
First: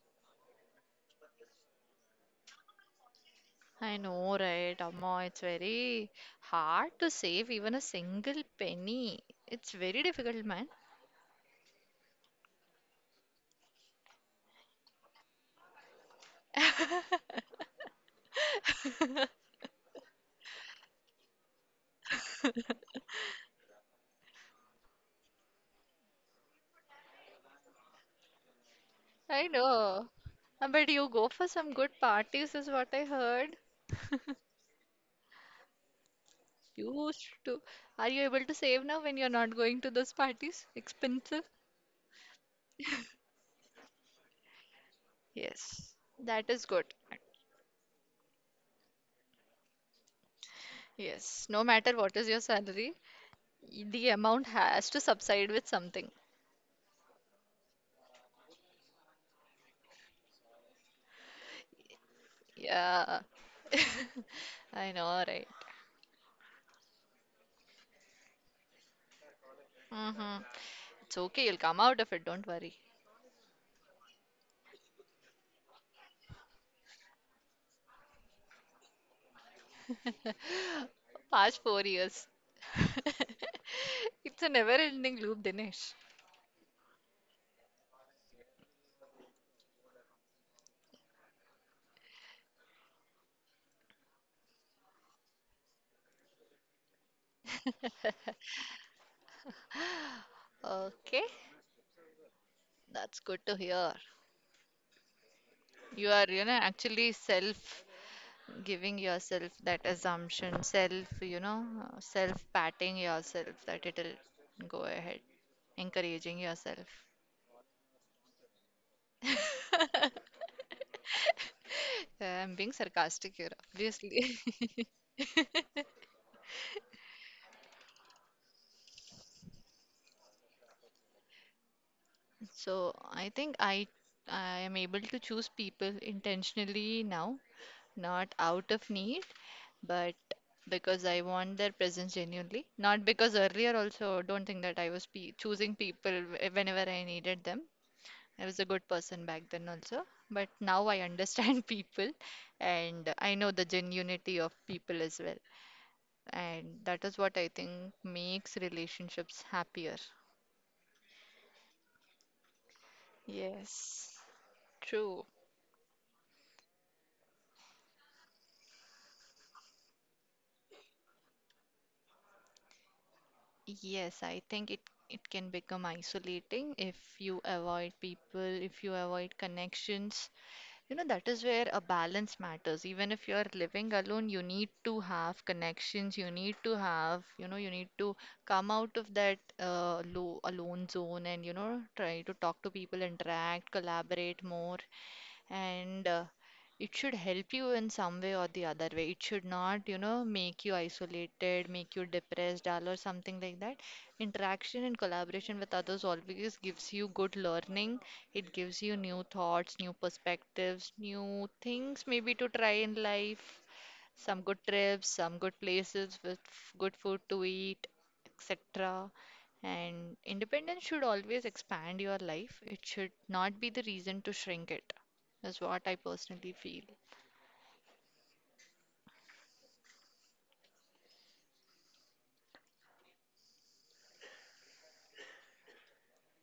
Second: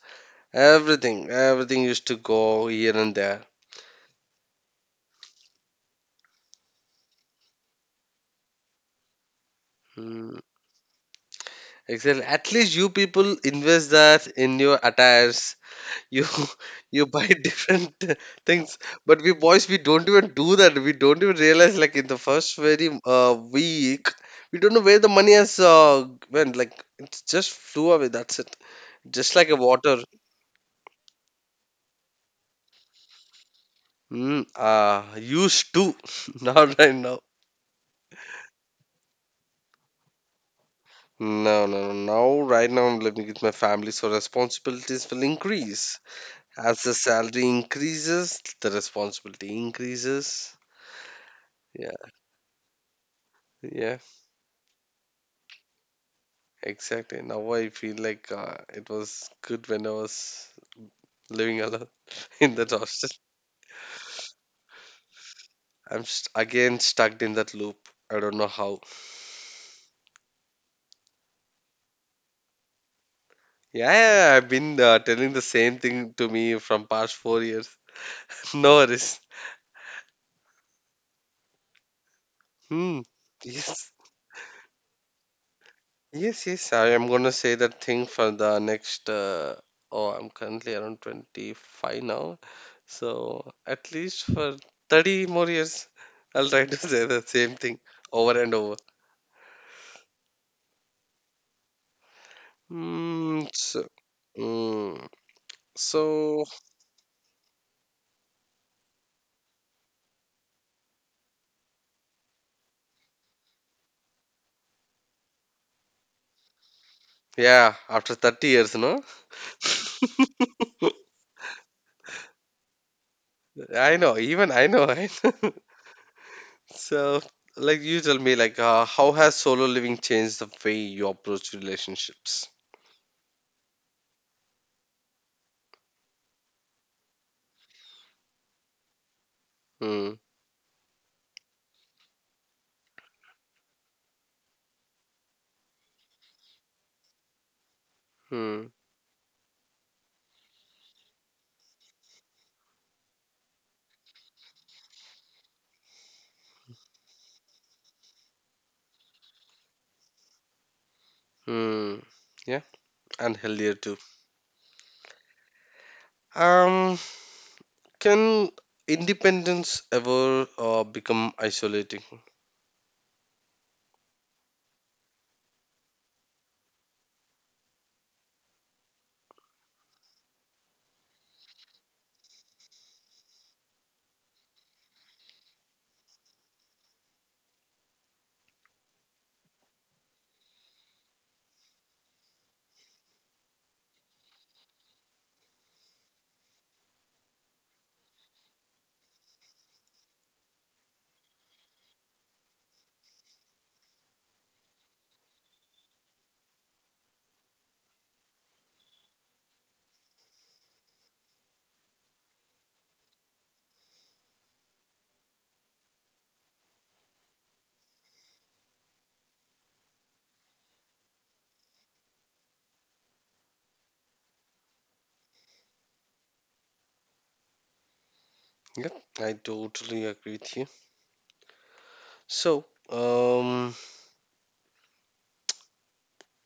S1: everything. Everything used to go here and there.
S2: I know, right? Amma, it's very hard to save even a single penny. It's very
S1: Mm.
S2: difficult, man.
S1: Exactly. At least you people invest that in your attires, you you buy different things, but we boys, we don't even do that, we don't even realize, like, in the first very week we don't know where the money has went, like it just flew away, that's it, just
S2: I
S1: like a water.
S2: know. But you go for some good parties, is what I heard.
S1: Used to. Not right now.
S2: Used to. Are you able to save now when you're not going to those parties? Expensive?
S1: No, no, no. Now, right now, I'm living with my family, so responsibilities will
S2: Yes,
S1: increase.
S2: that is
S1: As
S2: good.
S1: the salary increases, the responsibility increases.
S2: Yes, no matter
S1: Yeah,
S2: what is your salary,
S1: yeah.
S2: the amount has to subside with something.
S1: Exactly. Now I feel like, it was good when I was living alone in that hostel.
S2: Yeah. I know, right?
S1: I'm again stuck in that loop. I don't know how.
S2: Mm-hmm. It's okay, you'll come out of it, don't worry.
S1: Yeah, yeah, yeah, I've been telling the same thing to me from past 4 years. No worries.
S2: Past 4 years.
S1: Hmm. Yes.
S2: It's a never-ending loop, Dinesh.
S1: Yes, yes. I am gonna say that thing for the next. Oh, I'm currently around 25 now. So at least for 30 more years, I'll try to say the same thing over and over.
S2: Okay, that's good
S1: Mm,
S2: to
S1: so,
S2: hear.
S1: mm,
S2: You are,
S1: so,
S2: actually self giving yourself that assumption, self, self patting yourself that it'll go ahead, encouraging yourself.
S1: yeah, after 30 years, no?
S2: I'm being sarcastic here,
S1: I know,
S2: obviously.
S1: even I know, right? So, like, you tell me, like, how has solo living changed the way you approach relationships?
S2: So I think I am able to choose people intentionally now, not out of need,
S1: Hmm,
S2: but because I want their presence genuinely. Not because earlier also don't think that I was pe choosing people whenever I needed them. I was
S1: hmm,
S2: a good person back then also, but now I understand people, and I know the genuinity of people as well. And that is what I think makes relationships happier.
S1: hmm. Yeah, and healthier too.
S2: Yes, true.
S1: Um, can independence ever become isolating?
S2: Yes, I think it can become isolating if you avoid people, if you avoid connections. That is where a balance matters. Even if you're living alone, you need to have connections, you need to have, you know, you need to come out of that low alone zone and, you know, try to talk to people, interact, collaborate more and it should help you in some way or the other way. It should not, you know, make you isolated, make you depressed, dull, or something like that. Interaction and collaboration with others always gives you good learning. It gives you new thoughts, new perspectives, new things maybe to try in life, some good trips, some good places with good food to eat, etc. And independence should always expand your life. It should not be the reason to shrink it is what I personally feel.
S1: Yeah, I totally agree with you. So,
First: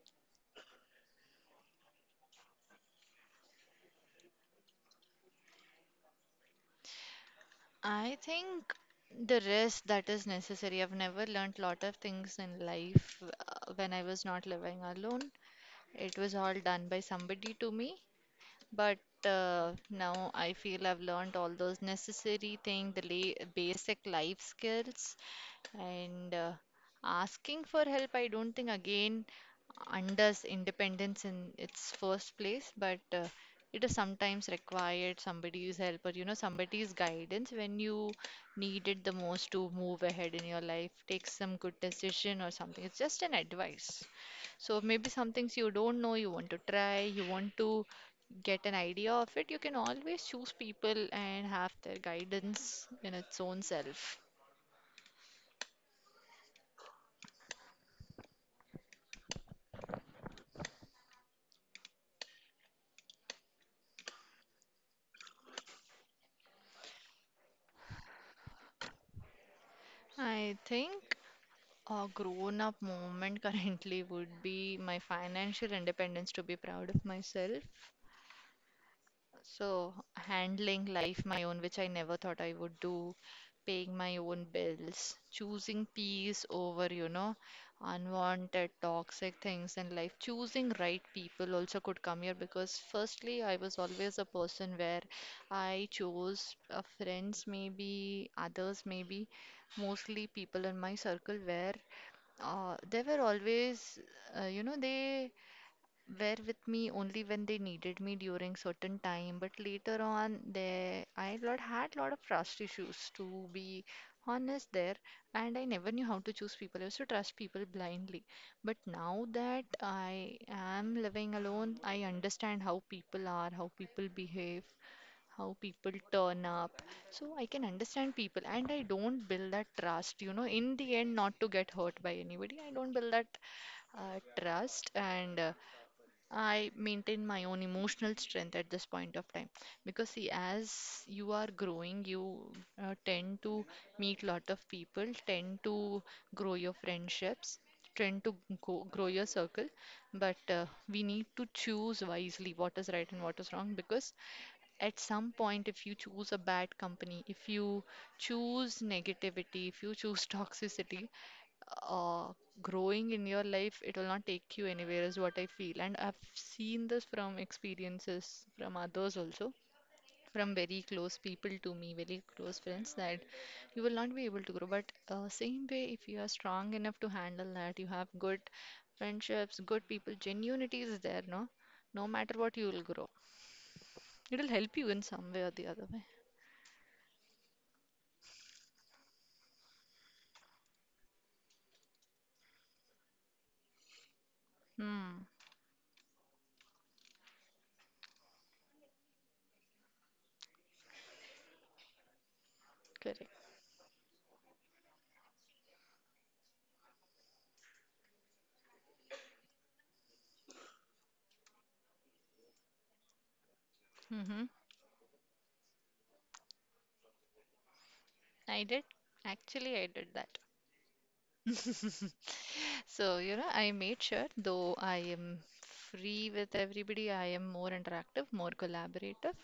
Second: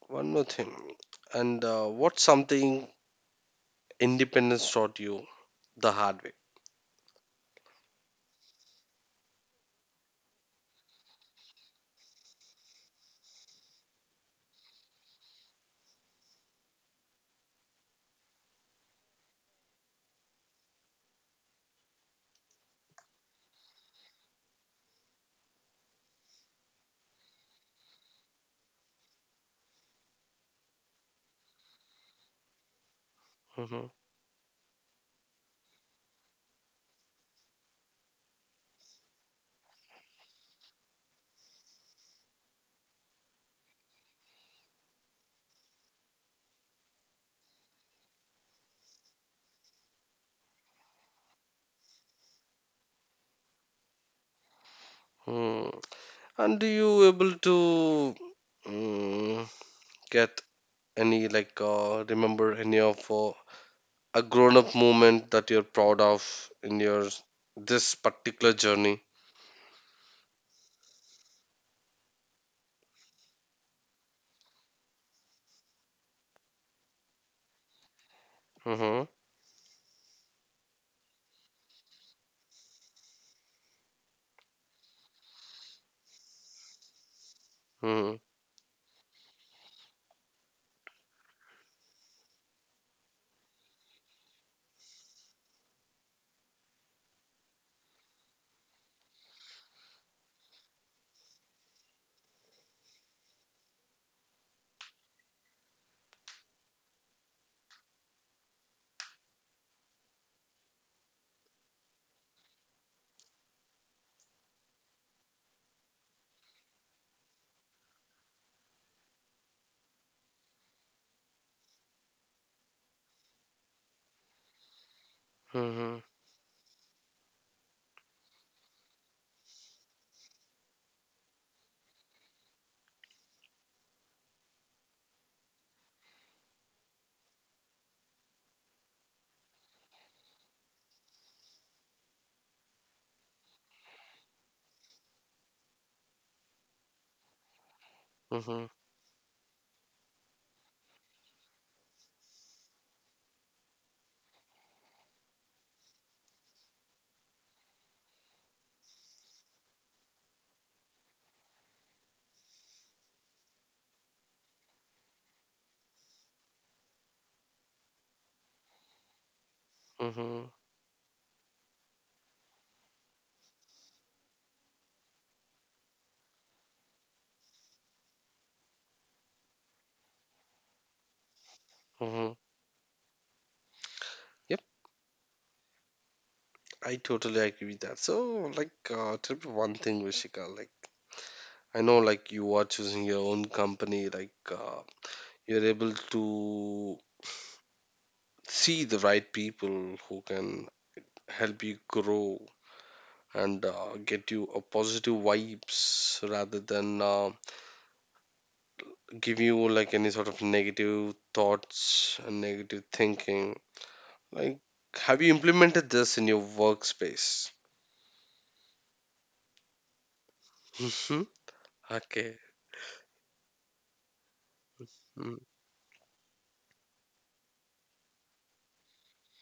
S1: one more thing. And what's something independence taught you the hard way.
S2: I think the rest that is necessary. I've never learnt lot of things in life when I was not living alone. It was all done by somebody to me. But now I feel I've learned all those necessary things, the la basic life skills. And asking for help, I don't think again unders independence in its first place, but it
S1: Mhm.
S2: is sometimes required somebody's help or you know somebody's guidance when you need it the most to move ahead in your life, take some good decision or something. It's just an advice. So maybe some things you don't know, you want to try, you want to get an idea of it, you can always choose people and have their guidance in its own self.
S1: Hmm. And do you able to mm, get any, like, remember any of a grown up moment that you're proud of in your this particular journey?
S2: I think a grown up moment currently would be my financial independence to be proud of myself.
S1: Mm-hmm.
S2: So, handling life my own, which I never thought I would do, paying my own bills, choosing peace over, you know,
S1: Mm-hmm.
S2: unwanted toxic things in life, choosing right people also could come here because, firstly, I was always a person where I chose friends, maybe others, maybe mostly people in my circle where they were always, you know, they were with me only when they needed me during certain time, but later on they I lot had lot of trust issues to be honest there. And I never knew how to choose people. I used to trust people blindly, but now that I am living alone, I understand how people are, how people behave, how people
S1: Mm-hmm.
S2: turn up. So I can understand people and I don't build that trust, you know, in the end, not to get hurt by anybody. I don't build that trust, and I maintain my own emotional strength at this point of time. Because see, as you are growing, you tend to meet lot of people, tend to grow your friendships, tend to
S1: Mm-hmm.
S2: grow your circle. But we need to choose wisely what is right and what is wrong, because at some point, if you choose a bad company, if you choose negativity, if you choose toxicity, uh, growing in your life, it will not take you anywhere is what I feel, and I've seen this from experiences from others also,
S1: Mm-hmm.
S2: from very close people to me, very close friends, that you will not be able to grow. But same way, if you are strong enough to handle that, you have good friendships, good people, genuinity is there, no no
S1: Mm-hmm.
S2: matter what you will grow. It'll
S1: Yep,
S2: help you in some way or the other way.
S1: I totally agree with that. So, like, tell me one thing, Vishika. Like, I know, like, you are choosing your own company. Like,
S2: Hmm.
S1: you're able to see the right people who can help you grow
S2: Correct.
S1: and get you a positive vibes, rather than give you, like, any sort of negative thoughts and negative thinking,
S2: Mm-hmm.
S1: like, have you implemented this in your workspace?
S2: I did. Actually, I did that.
S1: Mhm. Okay.
S2: So, you know, I made sure though I am
S1: Mm,
S2: free with everybody, I am more interactive, more collaborative.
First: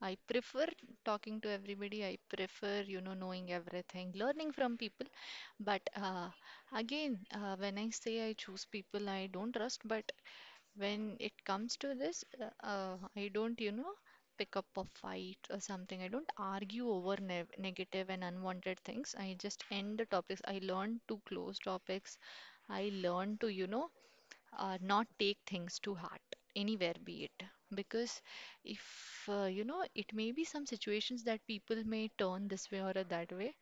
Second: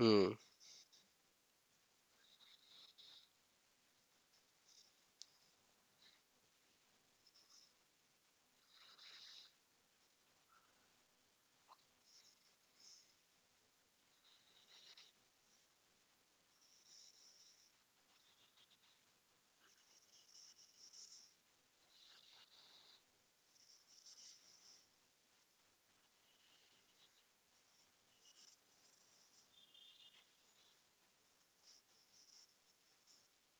S2: I prefer talking to everybody. I prefer, you know, knowing everything, learning from people. But again, when I say I choose people I don't trust, but when it comes to this, I don't, you know, pick up a fight or something. I don't argue over ne negative and unwanted things. I just end the topics. I learn to close topics. I learn to, you know, not take things to heart anywhere, be it because if you know, it may be some situations that people may turn this way or that way,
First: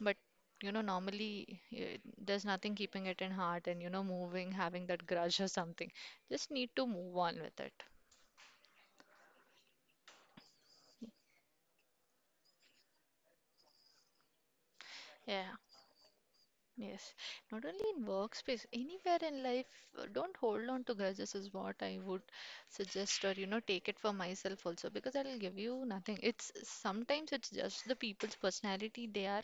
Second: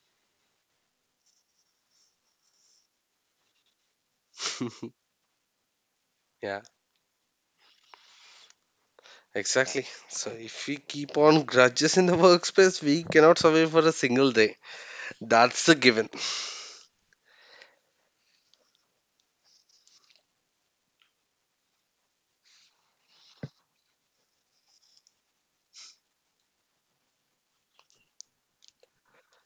S2: but you know, normally there's nothing, keeping it in heart and, you know, moving, having that grudge or something, just
S1: Yeah,
S2: need to move on with it.
S1: exactly. So if we keep on grudges in the workspace, we cannot survive for a single day.
S2: Yeah.
S1: That's a given.
S2: Yes, not only in workspace, anywhere in life, don't hold on to grudges is what I would suggest, or you know, take it for myself also, because that'll give you nothing. It's sometimes it's just the people's personality. They are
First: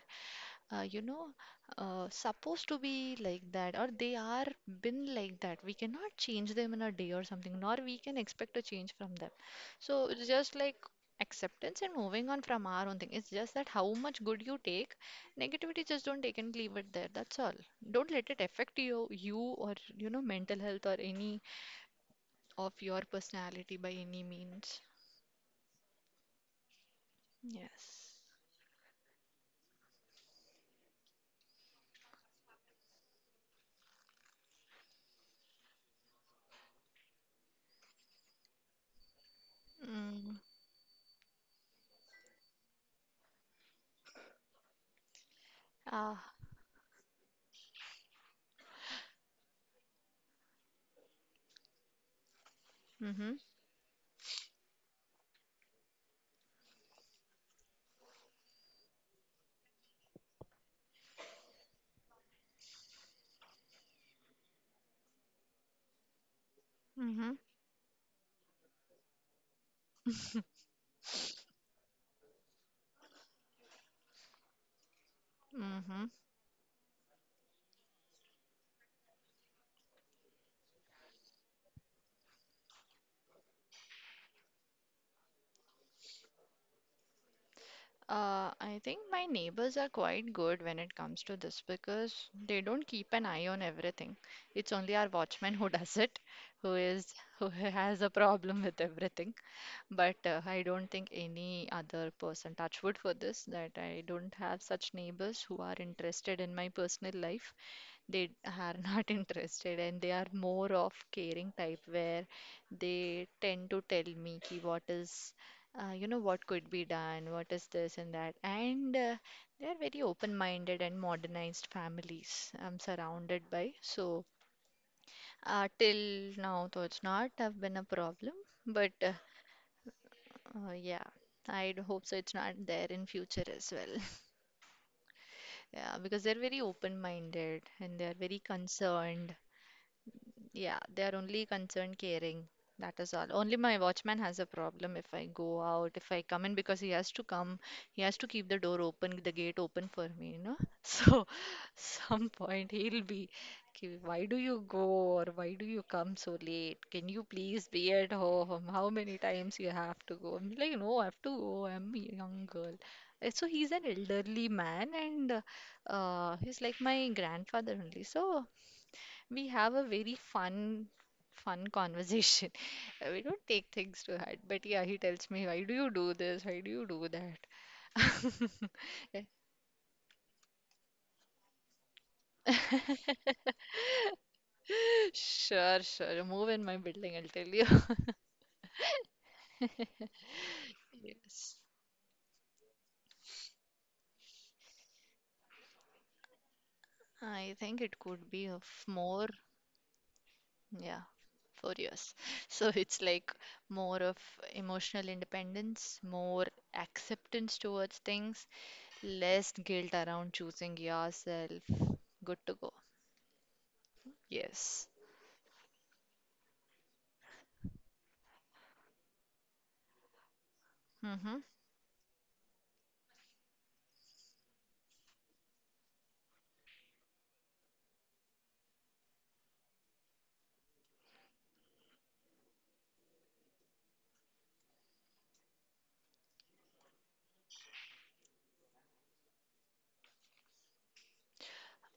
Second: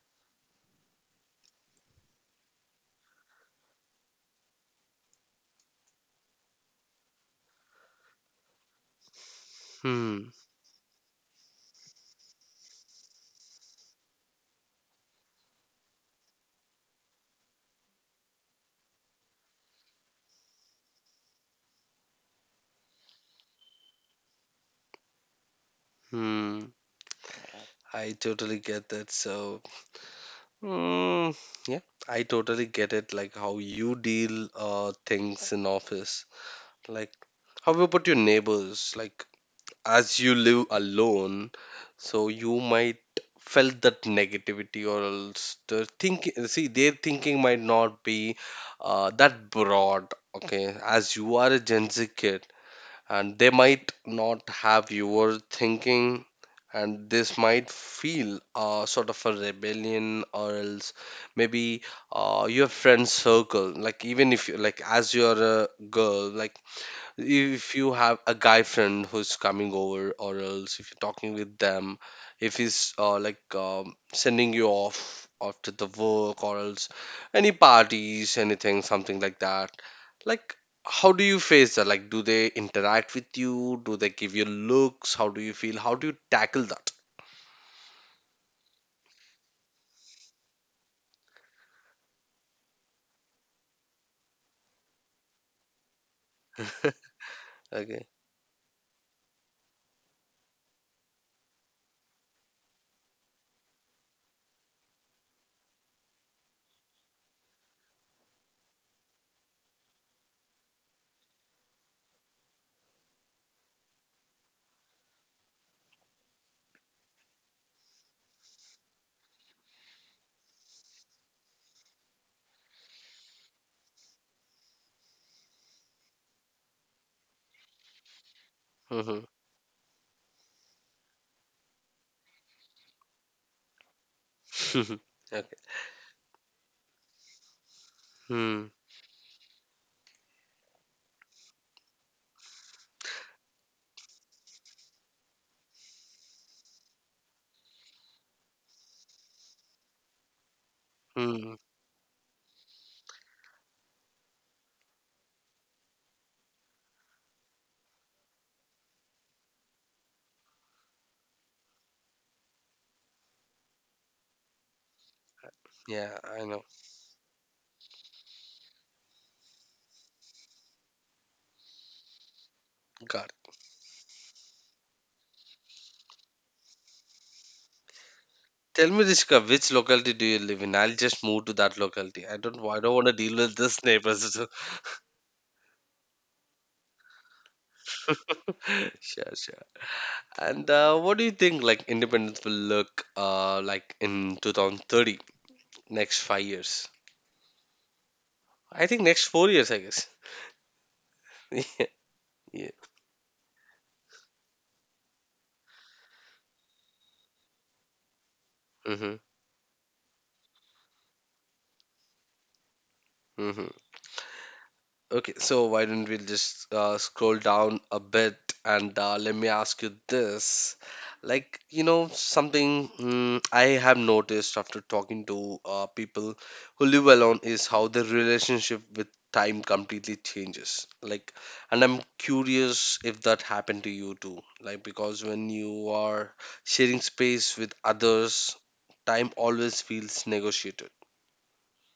S2: you know, supposed to be like that, or they are been like that. We cannot change them in a day or something, nor we can expect a change from them. So it's
S1: Hmm.
S2: just like acceptance and moving on from our own thing. It's just that how much good you take, negativity just don't take and leave it there. That's all. Don't let it affect you, you or you know, mental health or any of your personality by any means.
S1: Hmm. I
S2: Yes.
S1: totally get that. So, Mm, yeah, I totally get it. Like how you deal things in office. Like how about your neighbors? Like, as you
S2: Mm.
S1: live alone, so you might felt that negativity or else the
S2: Ah.
S1: thinking. See, their thinking might not be that broad. Okay, as you are a Gen Z kid,
S2: Mm-hmm.
S1: and they might not have your thinking, and this might feel, sort of a rebellion, or else maybe, your friend circle, like, even if you, like, as you're a girl, like,
S2: Mm-hmm.
S1: if you have a guy friend who's coming over or else if you're talking with them, if he's, like, sending you off after the
S2: Mm-hmm.
S1: work or else any parties, anything, something like that, like, how do you face that? Like, do they interact with you? Do they give you looks? How do you feel? How do you tackle that?
S2: I think my neighbors are quite good when it comes to this because they don't keep an eye on everything. It's only our watchman who does it, who is who has
S1: Okay.
S2: a problem with everything. But I don't think any other person, touch wood for this, that I don't have such neighbors who are interested in my personal life. They are not interested, and they are more of caring type where they tend to tell me ki what is you know, what could be done, what is this and that, and they are very open minded and modernized families I'm surrounded by. So till now though it's not have been a problem, but
S1: Mm-hmm.
S2: yeah, I hope so it's not there in future as well.
S1: Okay.
S2: Yeah, because they're very open minded and they're very
S1: Hmm.
S2: concerned. Yeah, they are only concerned, caring. That is all. Only my watchman has a problem if I go out, if I come in, because he has to come, he has to keep the door open, the gate open for me, you know. So,
S1: Hmm.
S2: some point he'll be, "Ki, why do you go or why do you come so late? Can you please be at home? How many times you have to go?" I'm like, no, I have to go. I'm a young girl. So he's an elderly man, and uh,
S1: Yeah,
S2: uh,
S1: I
S2: he's
S1: know.
S2: like my grandfather only. So we have a very fun conversation. We
S1: Got
S2: don't
S1: it.
S2: take things to heart, but yeah, he tells me, why do you do this? Why do you do that?
S1: Tell me, Rishika, which locality do you live in? I'll just move to that locality. I don't want to deal with this neighbors.
S2: Sure, sure. Move in my building, I'll tell you.
S1: Sure, sure. And what do you
S2: Yes.
S1: think, like independence will look like in 2030, next 5 years?
S2: I think it could be of
S1: I think
S2: more,
S1: next 4 years, I guess.
S2: yeah, four
S1: Yeah,
S2: years. So
S1: yeah.
S2: it's like more of emotional independence, more acceptance towards things,
S1: Mm-hmm.
S2: less guilt around choosing yourself. Good to go.
S1: Mm-hmm.
S2: Yes.
S1: Okay, so why don't we just scroll down a bit and let me ask you this.
S2: Hmm.
S1: Like, you know, something, I have noticed after talking to people who live alone is how their relationship with time completely changes. Like, and I'm curious if that happened to you too. Like, because when you are sharing space with others, time always feels negotiated.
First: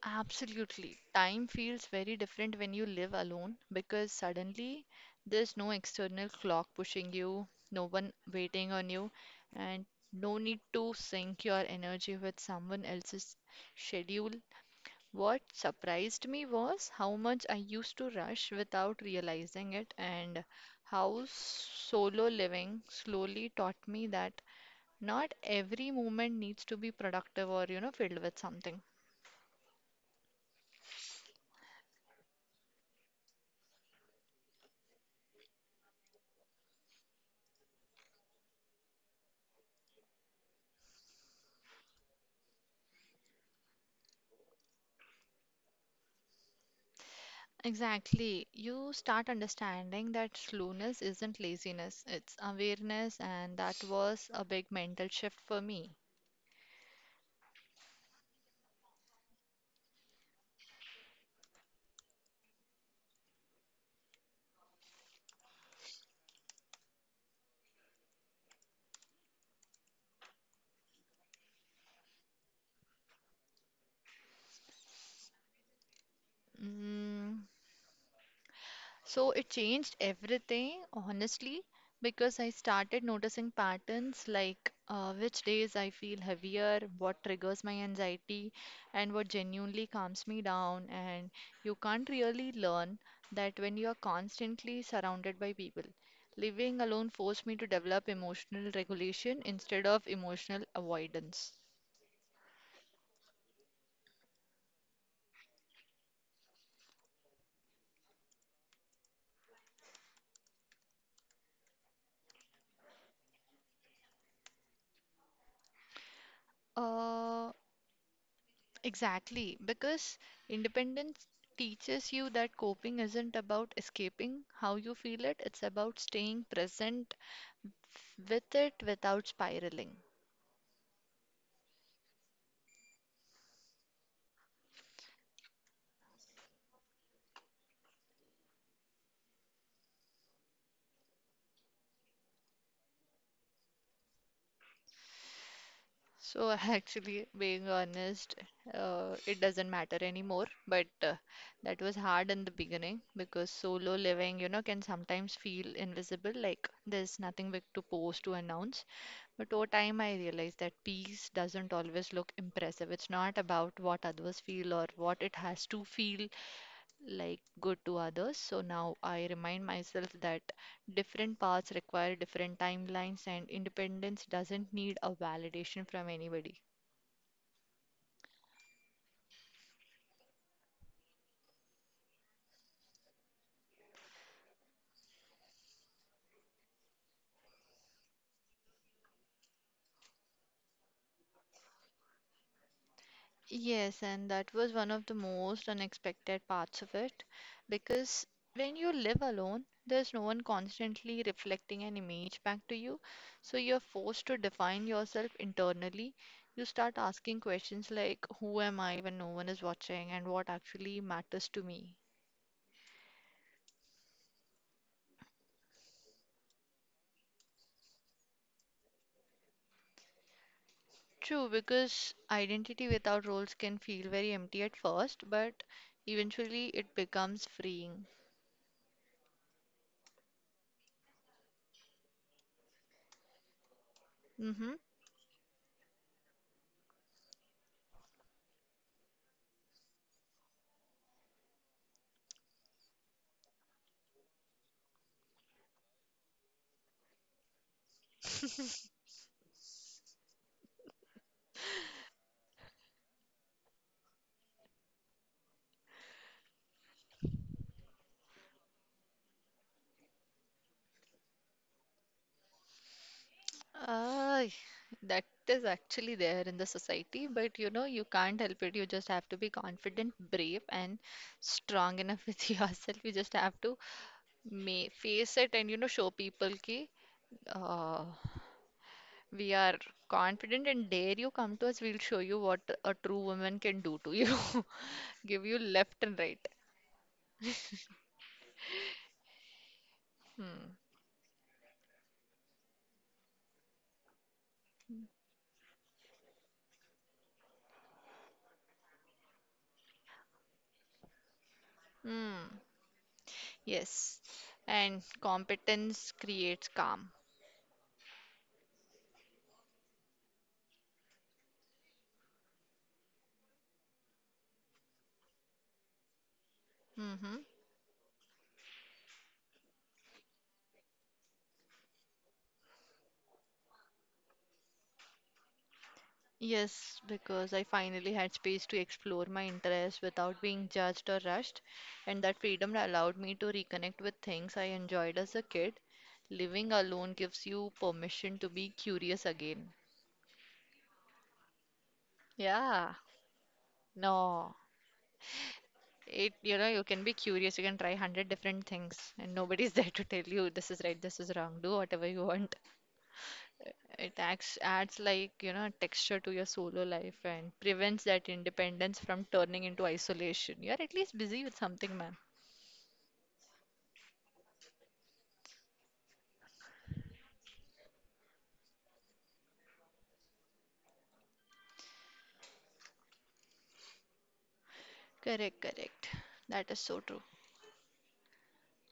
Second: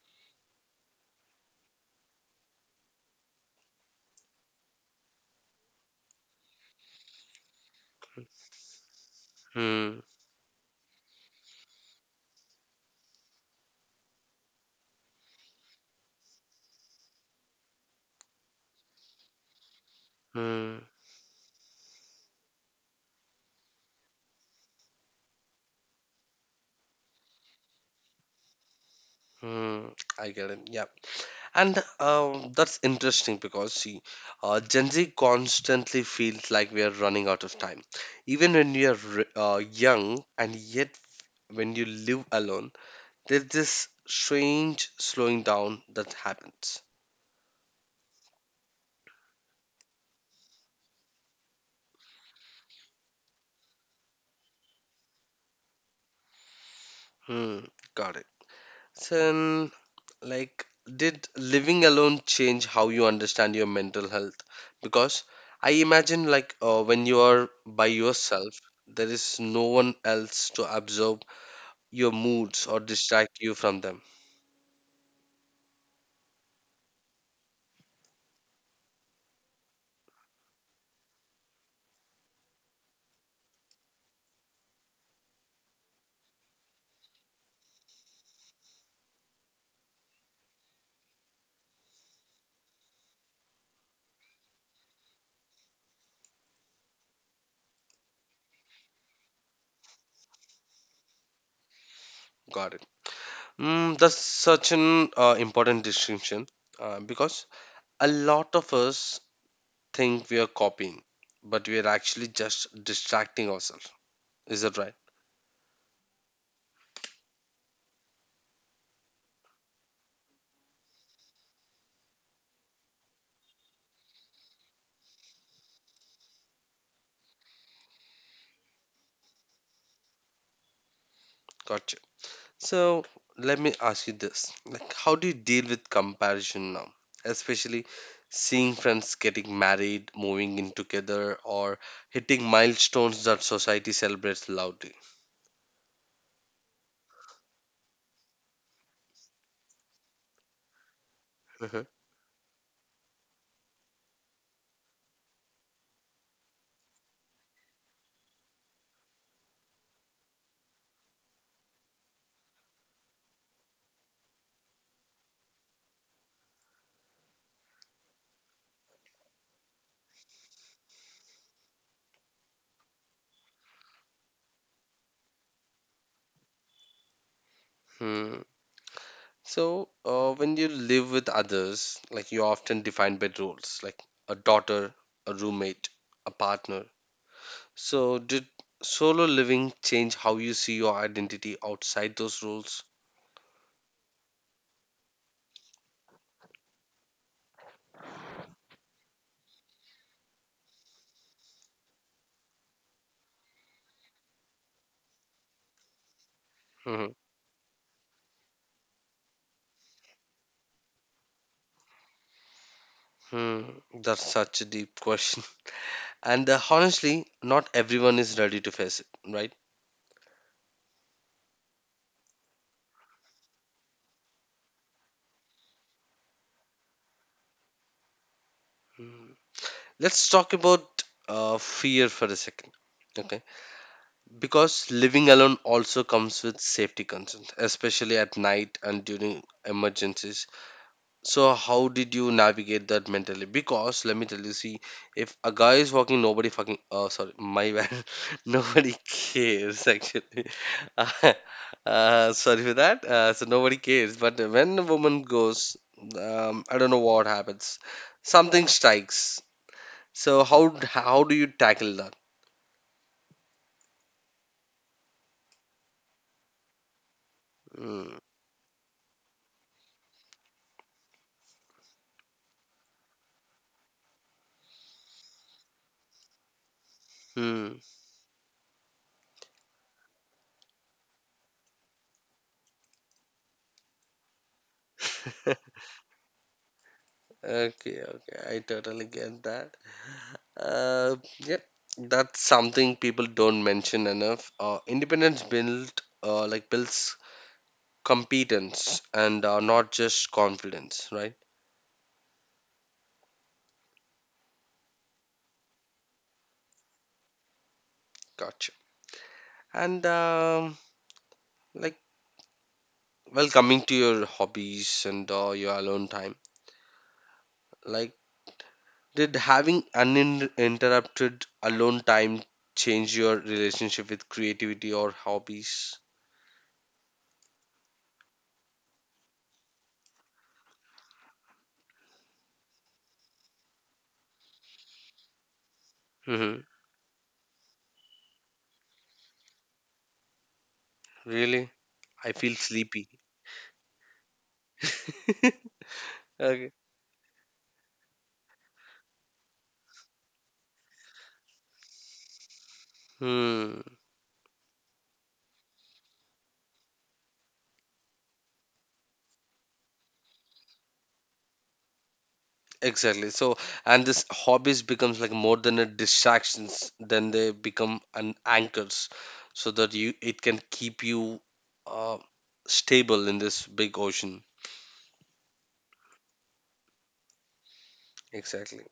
S2: Absolutely. Time feels very different when you live alone because suddenly there's no external clock pushing you, no one waiting on you, and
S1: Hmm,
S2: no need to sync your energy with someone else's schedule. What surprised me was how much I used to rush without realizing it, and
S1: hmm,
S2: how solo living slowly taught me that not every moment needs to be productive or, you know, filled with something.
S1: hmm. I get it. Yeah. And that's interesting because, see, Gen Z constantly feels like we are running out of time. Even when we are young, and yet when you live alone, there's this strange slowing down that happens.
S2: Exactly. You start understanding that slowness isn't laziness, it's awareness, and that was a big mental shift for me.
S1: Hmm, got it. So, like, did living alone change how you understand your mental health? Because I imagine, like, when you are by yourself, there is no one else to observe your moods or distract you from them.
S2: Mm, so it changed everything, honestly, because I started noticing patterns like which days I feel heavier, what triggers my anxiety, and what genuinely calms me down. And you can't really learn that when you are constantly surrounded by people. Living alone forced me to develop emotional regulation instead of emotional avoidance.
S1: Got it. That's such an important distinction, because a lot of us think we are copying, but we are actually just distracting ourselves. Is that right?
S2: Uh, Exactly, because independence teaches you that coping isn't about escaping how you feel it, it's about staying present with it without spiraling.
S1: Gotcha. So let me ask you this: like, how do you deal with comparison now, especially seeing friends getting married, moving in together, or hitting milestones that society celebrates loudly?
S2: So, actually, being honest, it doesn't matter anymore, but that was hard in the beginning because solo living, you know, can sometimes feel invisible, like there's nothing big to post, to announce. But over time, I realized that peace doesn't always look impressive. It's not about what others feel or what it has to feel like good to others. So now I remind myself that different paths require different timelines, and independence doesn't need a validation from anybody.
S1: Mhm. So, when you live with others, like you're often defined by roles, like a daughter, a roommate, a partner. So, did solo living change how you see your identity outside those roles?
S2: Yes, and that was one of the most unexpected parts of it, because when you live alone, there's no one constantly reflecting an image back to you. So you're forced to define yourself internally. You start
S1: Hmm.
S2: asking questions like, who am I when no one is watching, and what actually matters to me?
S1: Hmm. That's such a deep question. And honestly, not everyone is ready to face it, right?
S2: True, because identity without roles can feel very empty at first, but eventually it becomes freeing.
S1: Hmm. Let's talk about fear for a second. Okay.
S2: Mm-hmm.
S1: Because living alone also comes with safety concerns, especially at night and during emergencies. So how did you navigate that mentally? Because let me tell you, see, if a guy is walking, nobody fucking. Oh, sorry, my bad. Nobody cares actually. Sorry for that. So nobody cares. But when a woman goes, I don't know what happens. Something strikes. So how do you tackle that?
S2: Uh, that is actually there in the society, but you know, you
S1: Hmm.
S2: can't help it. You just have to be confident, brave, and strong enough with yourself. You just have to may face it and you know, show people ki
S1: Hmm.
S2: uh, we are confident and dare you come to us. We'll show you what a true woman can do to you. Give you left and right.
S1: Okay, okay, I totally get that.
S2: Hmm.
S1: Yeah, that's something people don't mention enough. Independence builds competence and not just confidence, right?
S2: Hmm. Yes. And competence creates calm.
S1: Gotcha. And like, well, coming to your hobbies and your alone time,
S2: Mm-hmm.
S1: like, did having uninterrupted alone time change your relationship with creativity or hobbies?
S2: Yes, because I finally had space to explore my interests without being judged or rushed, and that freedom allowed me to reconnect with things I enjoyed as a kid.
S1: Hmm.
S2: Living alone gives you permission to be curious again.
S1: Really? I feel
S2: Yeah,
S1: sleepy.
S2: no, it, you know,
S1: Okay.
S2: you can be curious. You can try 100 different things, and nobody's there to tell you this is right, this is wrong. Do whatever you want.
S1: Hmm.
S2: It adds like, you know, texture to your solo life and prevents that independence from turning into isolation. You're at least busy with something, man.
S1: Exactly. So, and this hobbies becomes like more than a distractions, then they become an anchors, so that you it can keep you uh, stable in this big ocean.
S2: Correct, correct. That is so true.
S1: Exactly.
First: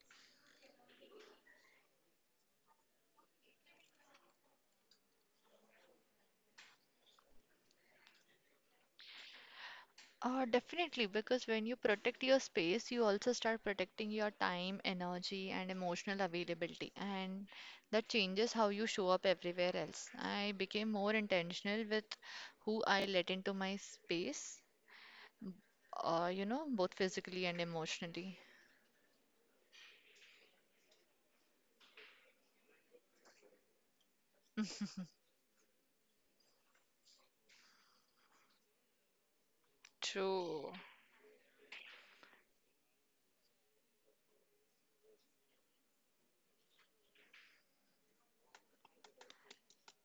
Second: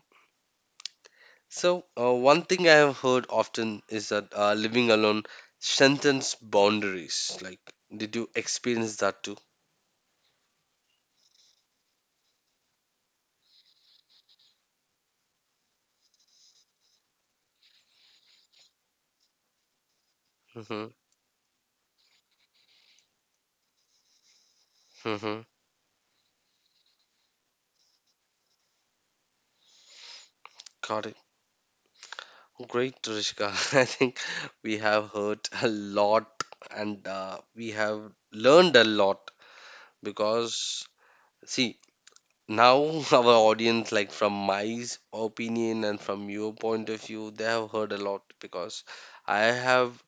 S1: So, one thing I have heard often is that living alone strengthens boundaries. Like, did you experience that too?
S2: Definitely, because when you protect your space, you also start protecting your time, energy, and emotional availability. And that changes how you show up everywhere else. I
S1: Mm-hmm.
S2: became more intentional with who I let into my space,
S1: Mm-hmm.
S2: you know, both physically and emotionally.
S1: Got it. Great, Rishika. I think we have heard a lot and we have learned a lot,
S2: True.
S1: because, see, now our audience, like from opinion and from your point of view, they have heard a lot, because I have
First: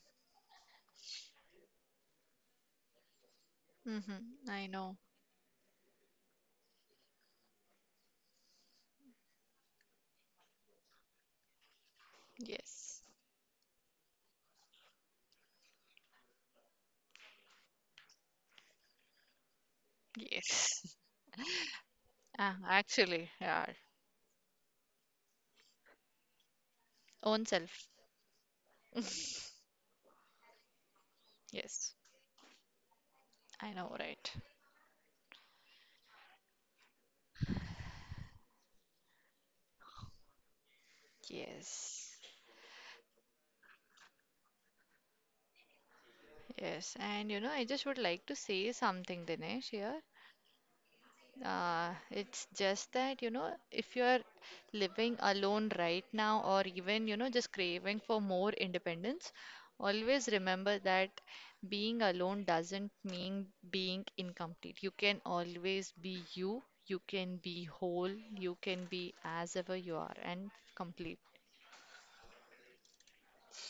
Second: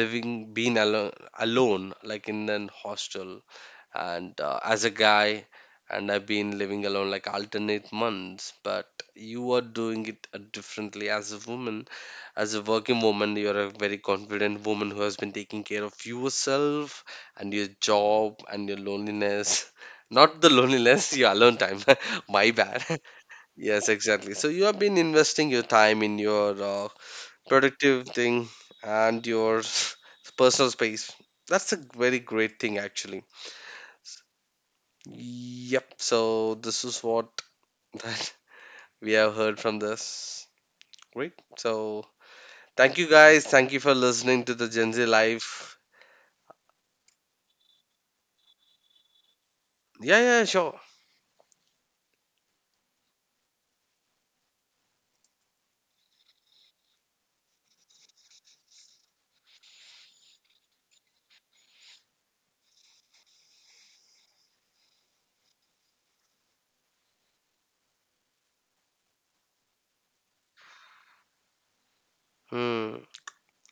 S1: living been alone like in an hostel, and
S2: Mm-hmm.
S1: uh,
S2: I
S1: as a
S2: know.
S1: guy, and I've been living alone, like, alternate months, but you are doing it differently as a woman, as a working
S2: Yes.
S1: woman, you're a very confident woman who has been taking care of yourself and your job and your loneliness. Not the
S2: Yes.
S1: loneliness, your alone time. My
S2: Ah,
S1: bad.
S2: actually, yeah.
S1: Yes, exactly. So you have been investing your time in your
S2: Own self.
S1: productive thing and your personal space. That's a
S2: Yes.
S1: very great thing actually.
S2: I know, right?
S1: Yep. So this is what that we have heard from this. Great. So
S2: Yes.
S1: thank you guys. Thank you for listening to the Gen Z life.
S2: Yes. And you know, I just would like to say something, Dinesh, here.
S1: Yeah, yeah, sure.
S2: It's just that, you know, if you're living alone right now, or even, you know, just craving for more independence, always remember that being alone doesn't mean being incomplete. You can always be you, you can be whole, you can be as ever you are, and complete.
S1: Hmm.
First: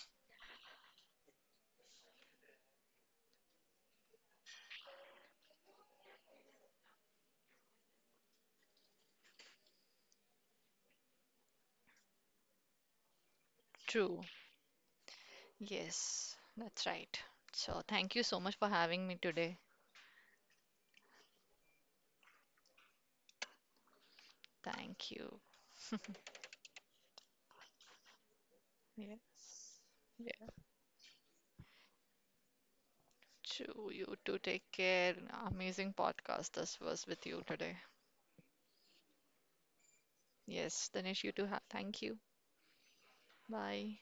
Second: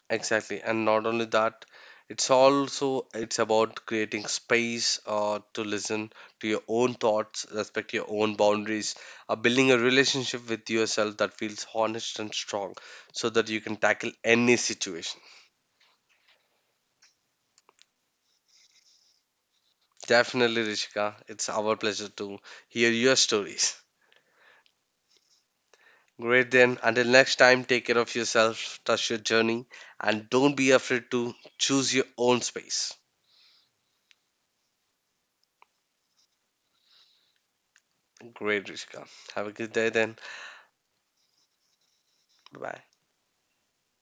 S1: Exactly. And not only that, it's also, it's about creating space to listen to your own thoughts, respect your own boundaries, building a relationship with yourself that feels honest and strong, so that you can tackle
S2: True.
S1: any situation.
S2: Yes, that's right. So, thank you so much for having me today.
S1: Definitely, Rishika. It's our pleasure to hear your stories.
S2: Thank you.
S1: Great then. Until next time, take care of yourself, trust your journey,
S2: Yes.
S1: and don't be afraid to choose your own space.
S2: To you to take care. Amazing podcast this was with you today.
S1: Great, Rishika. Have a good day then.
S2: Yes, Dinesh, you too. Thank you.
S1: Bye bye.
S2: Bye.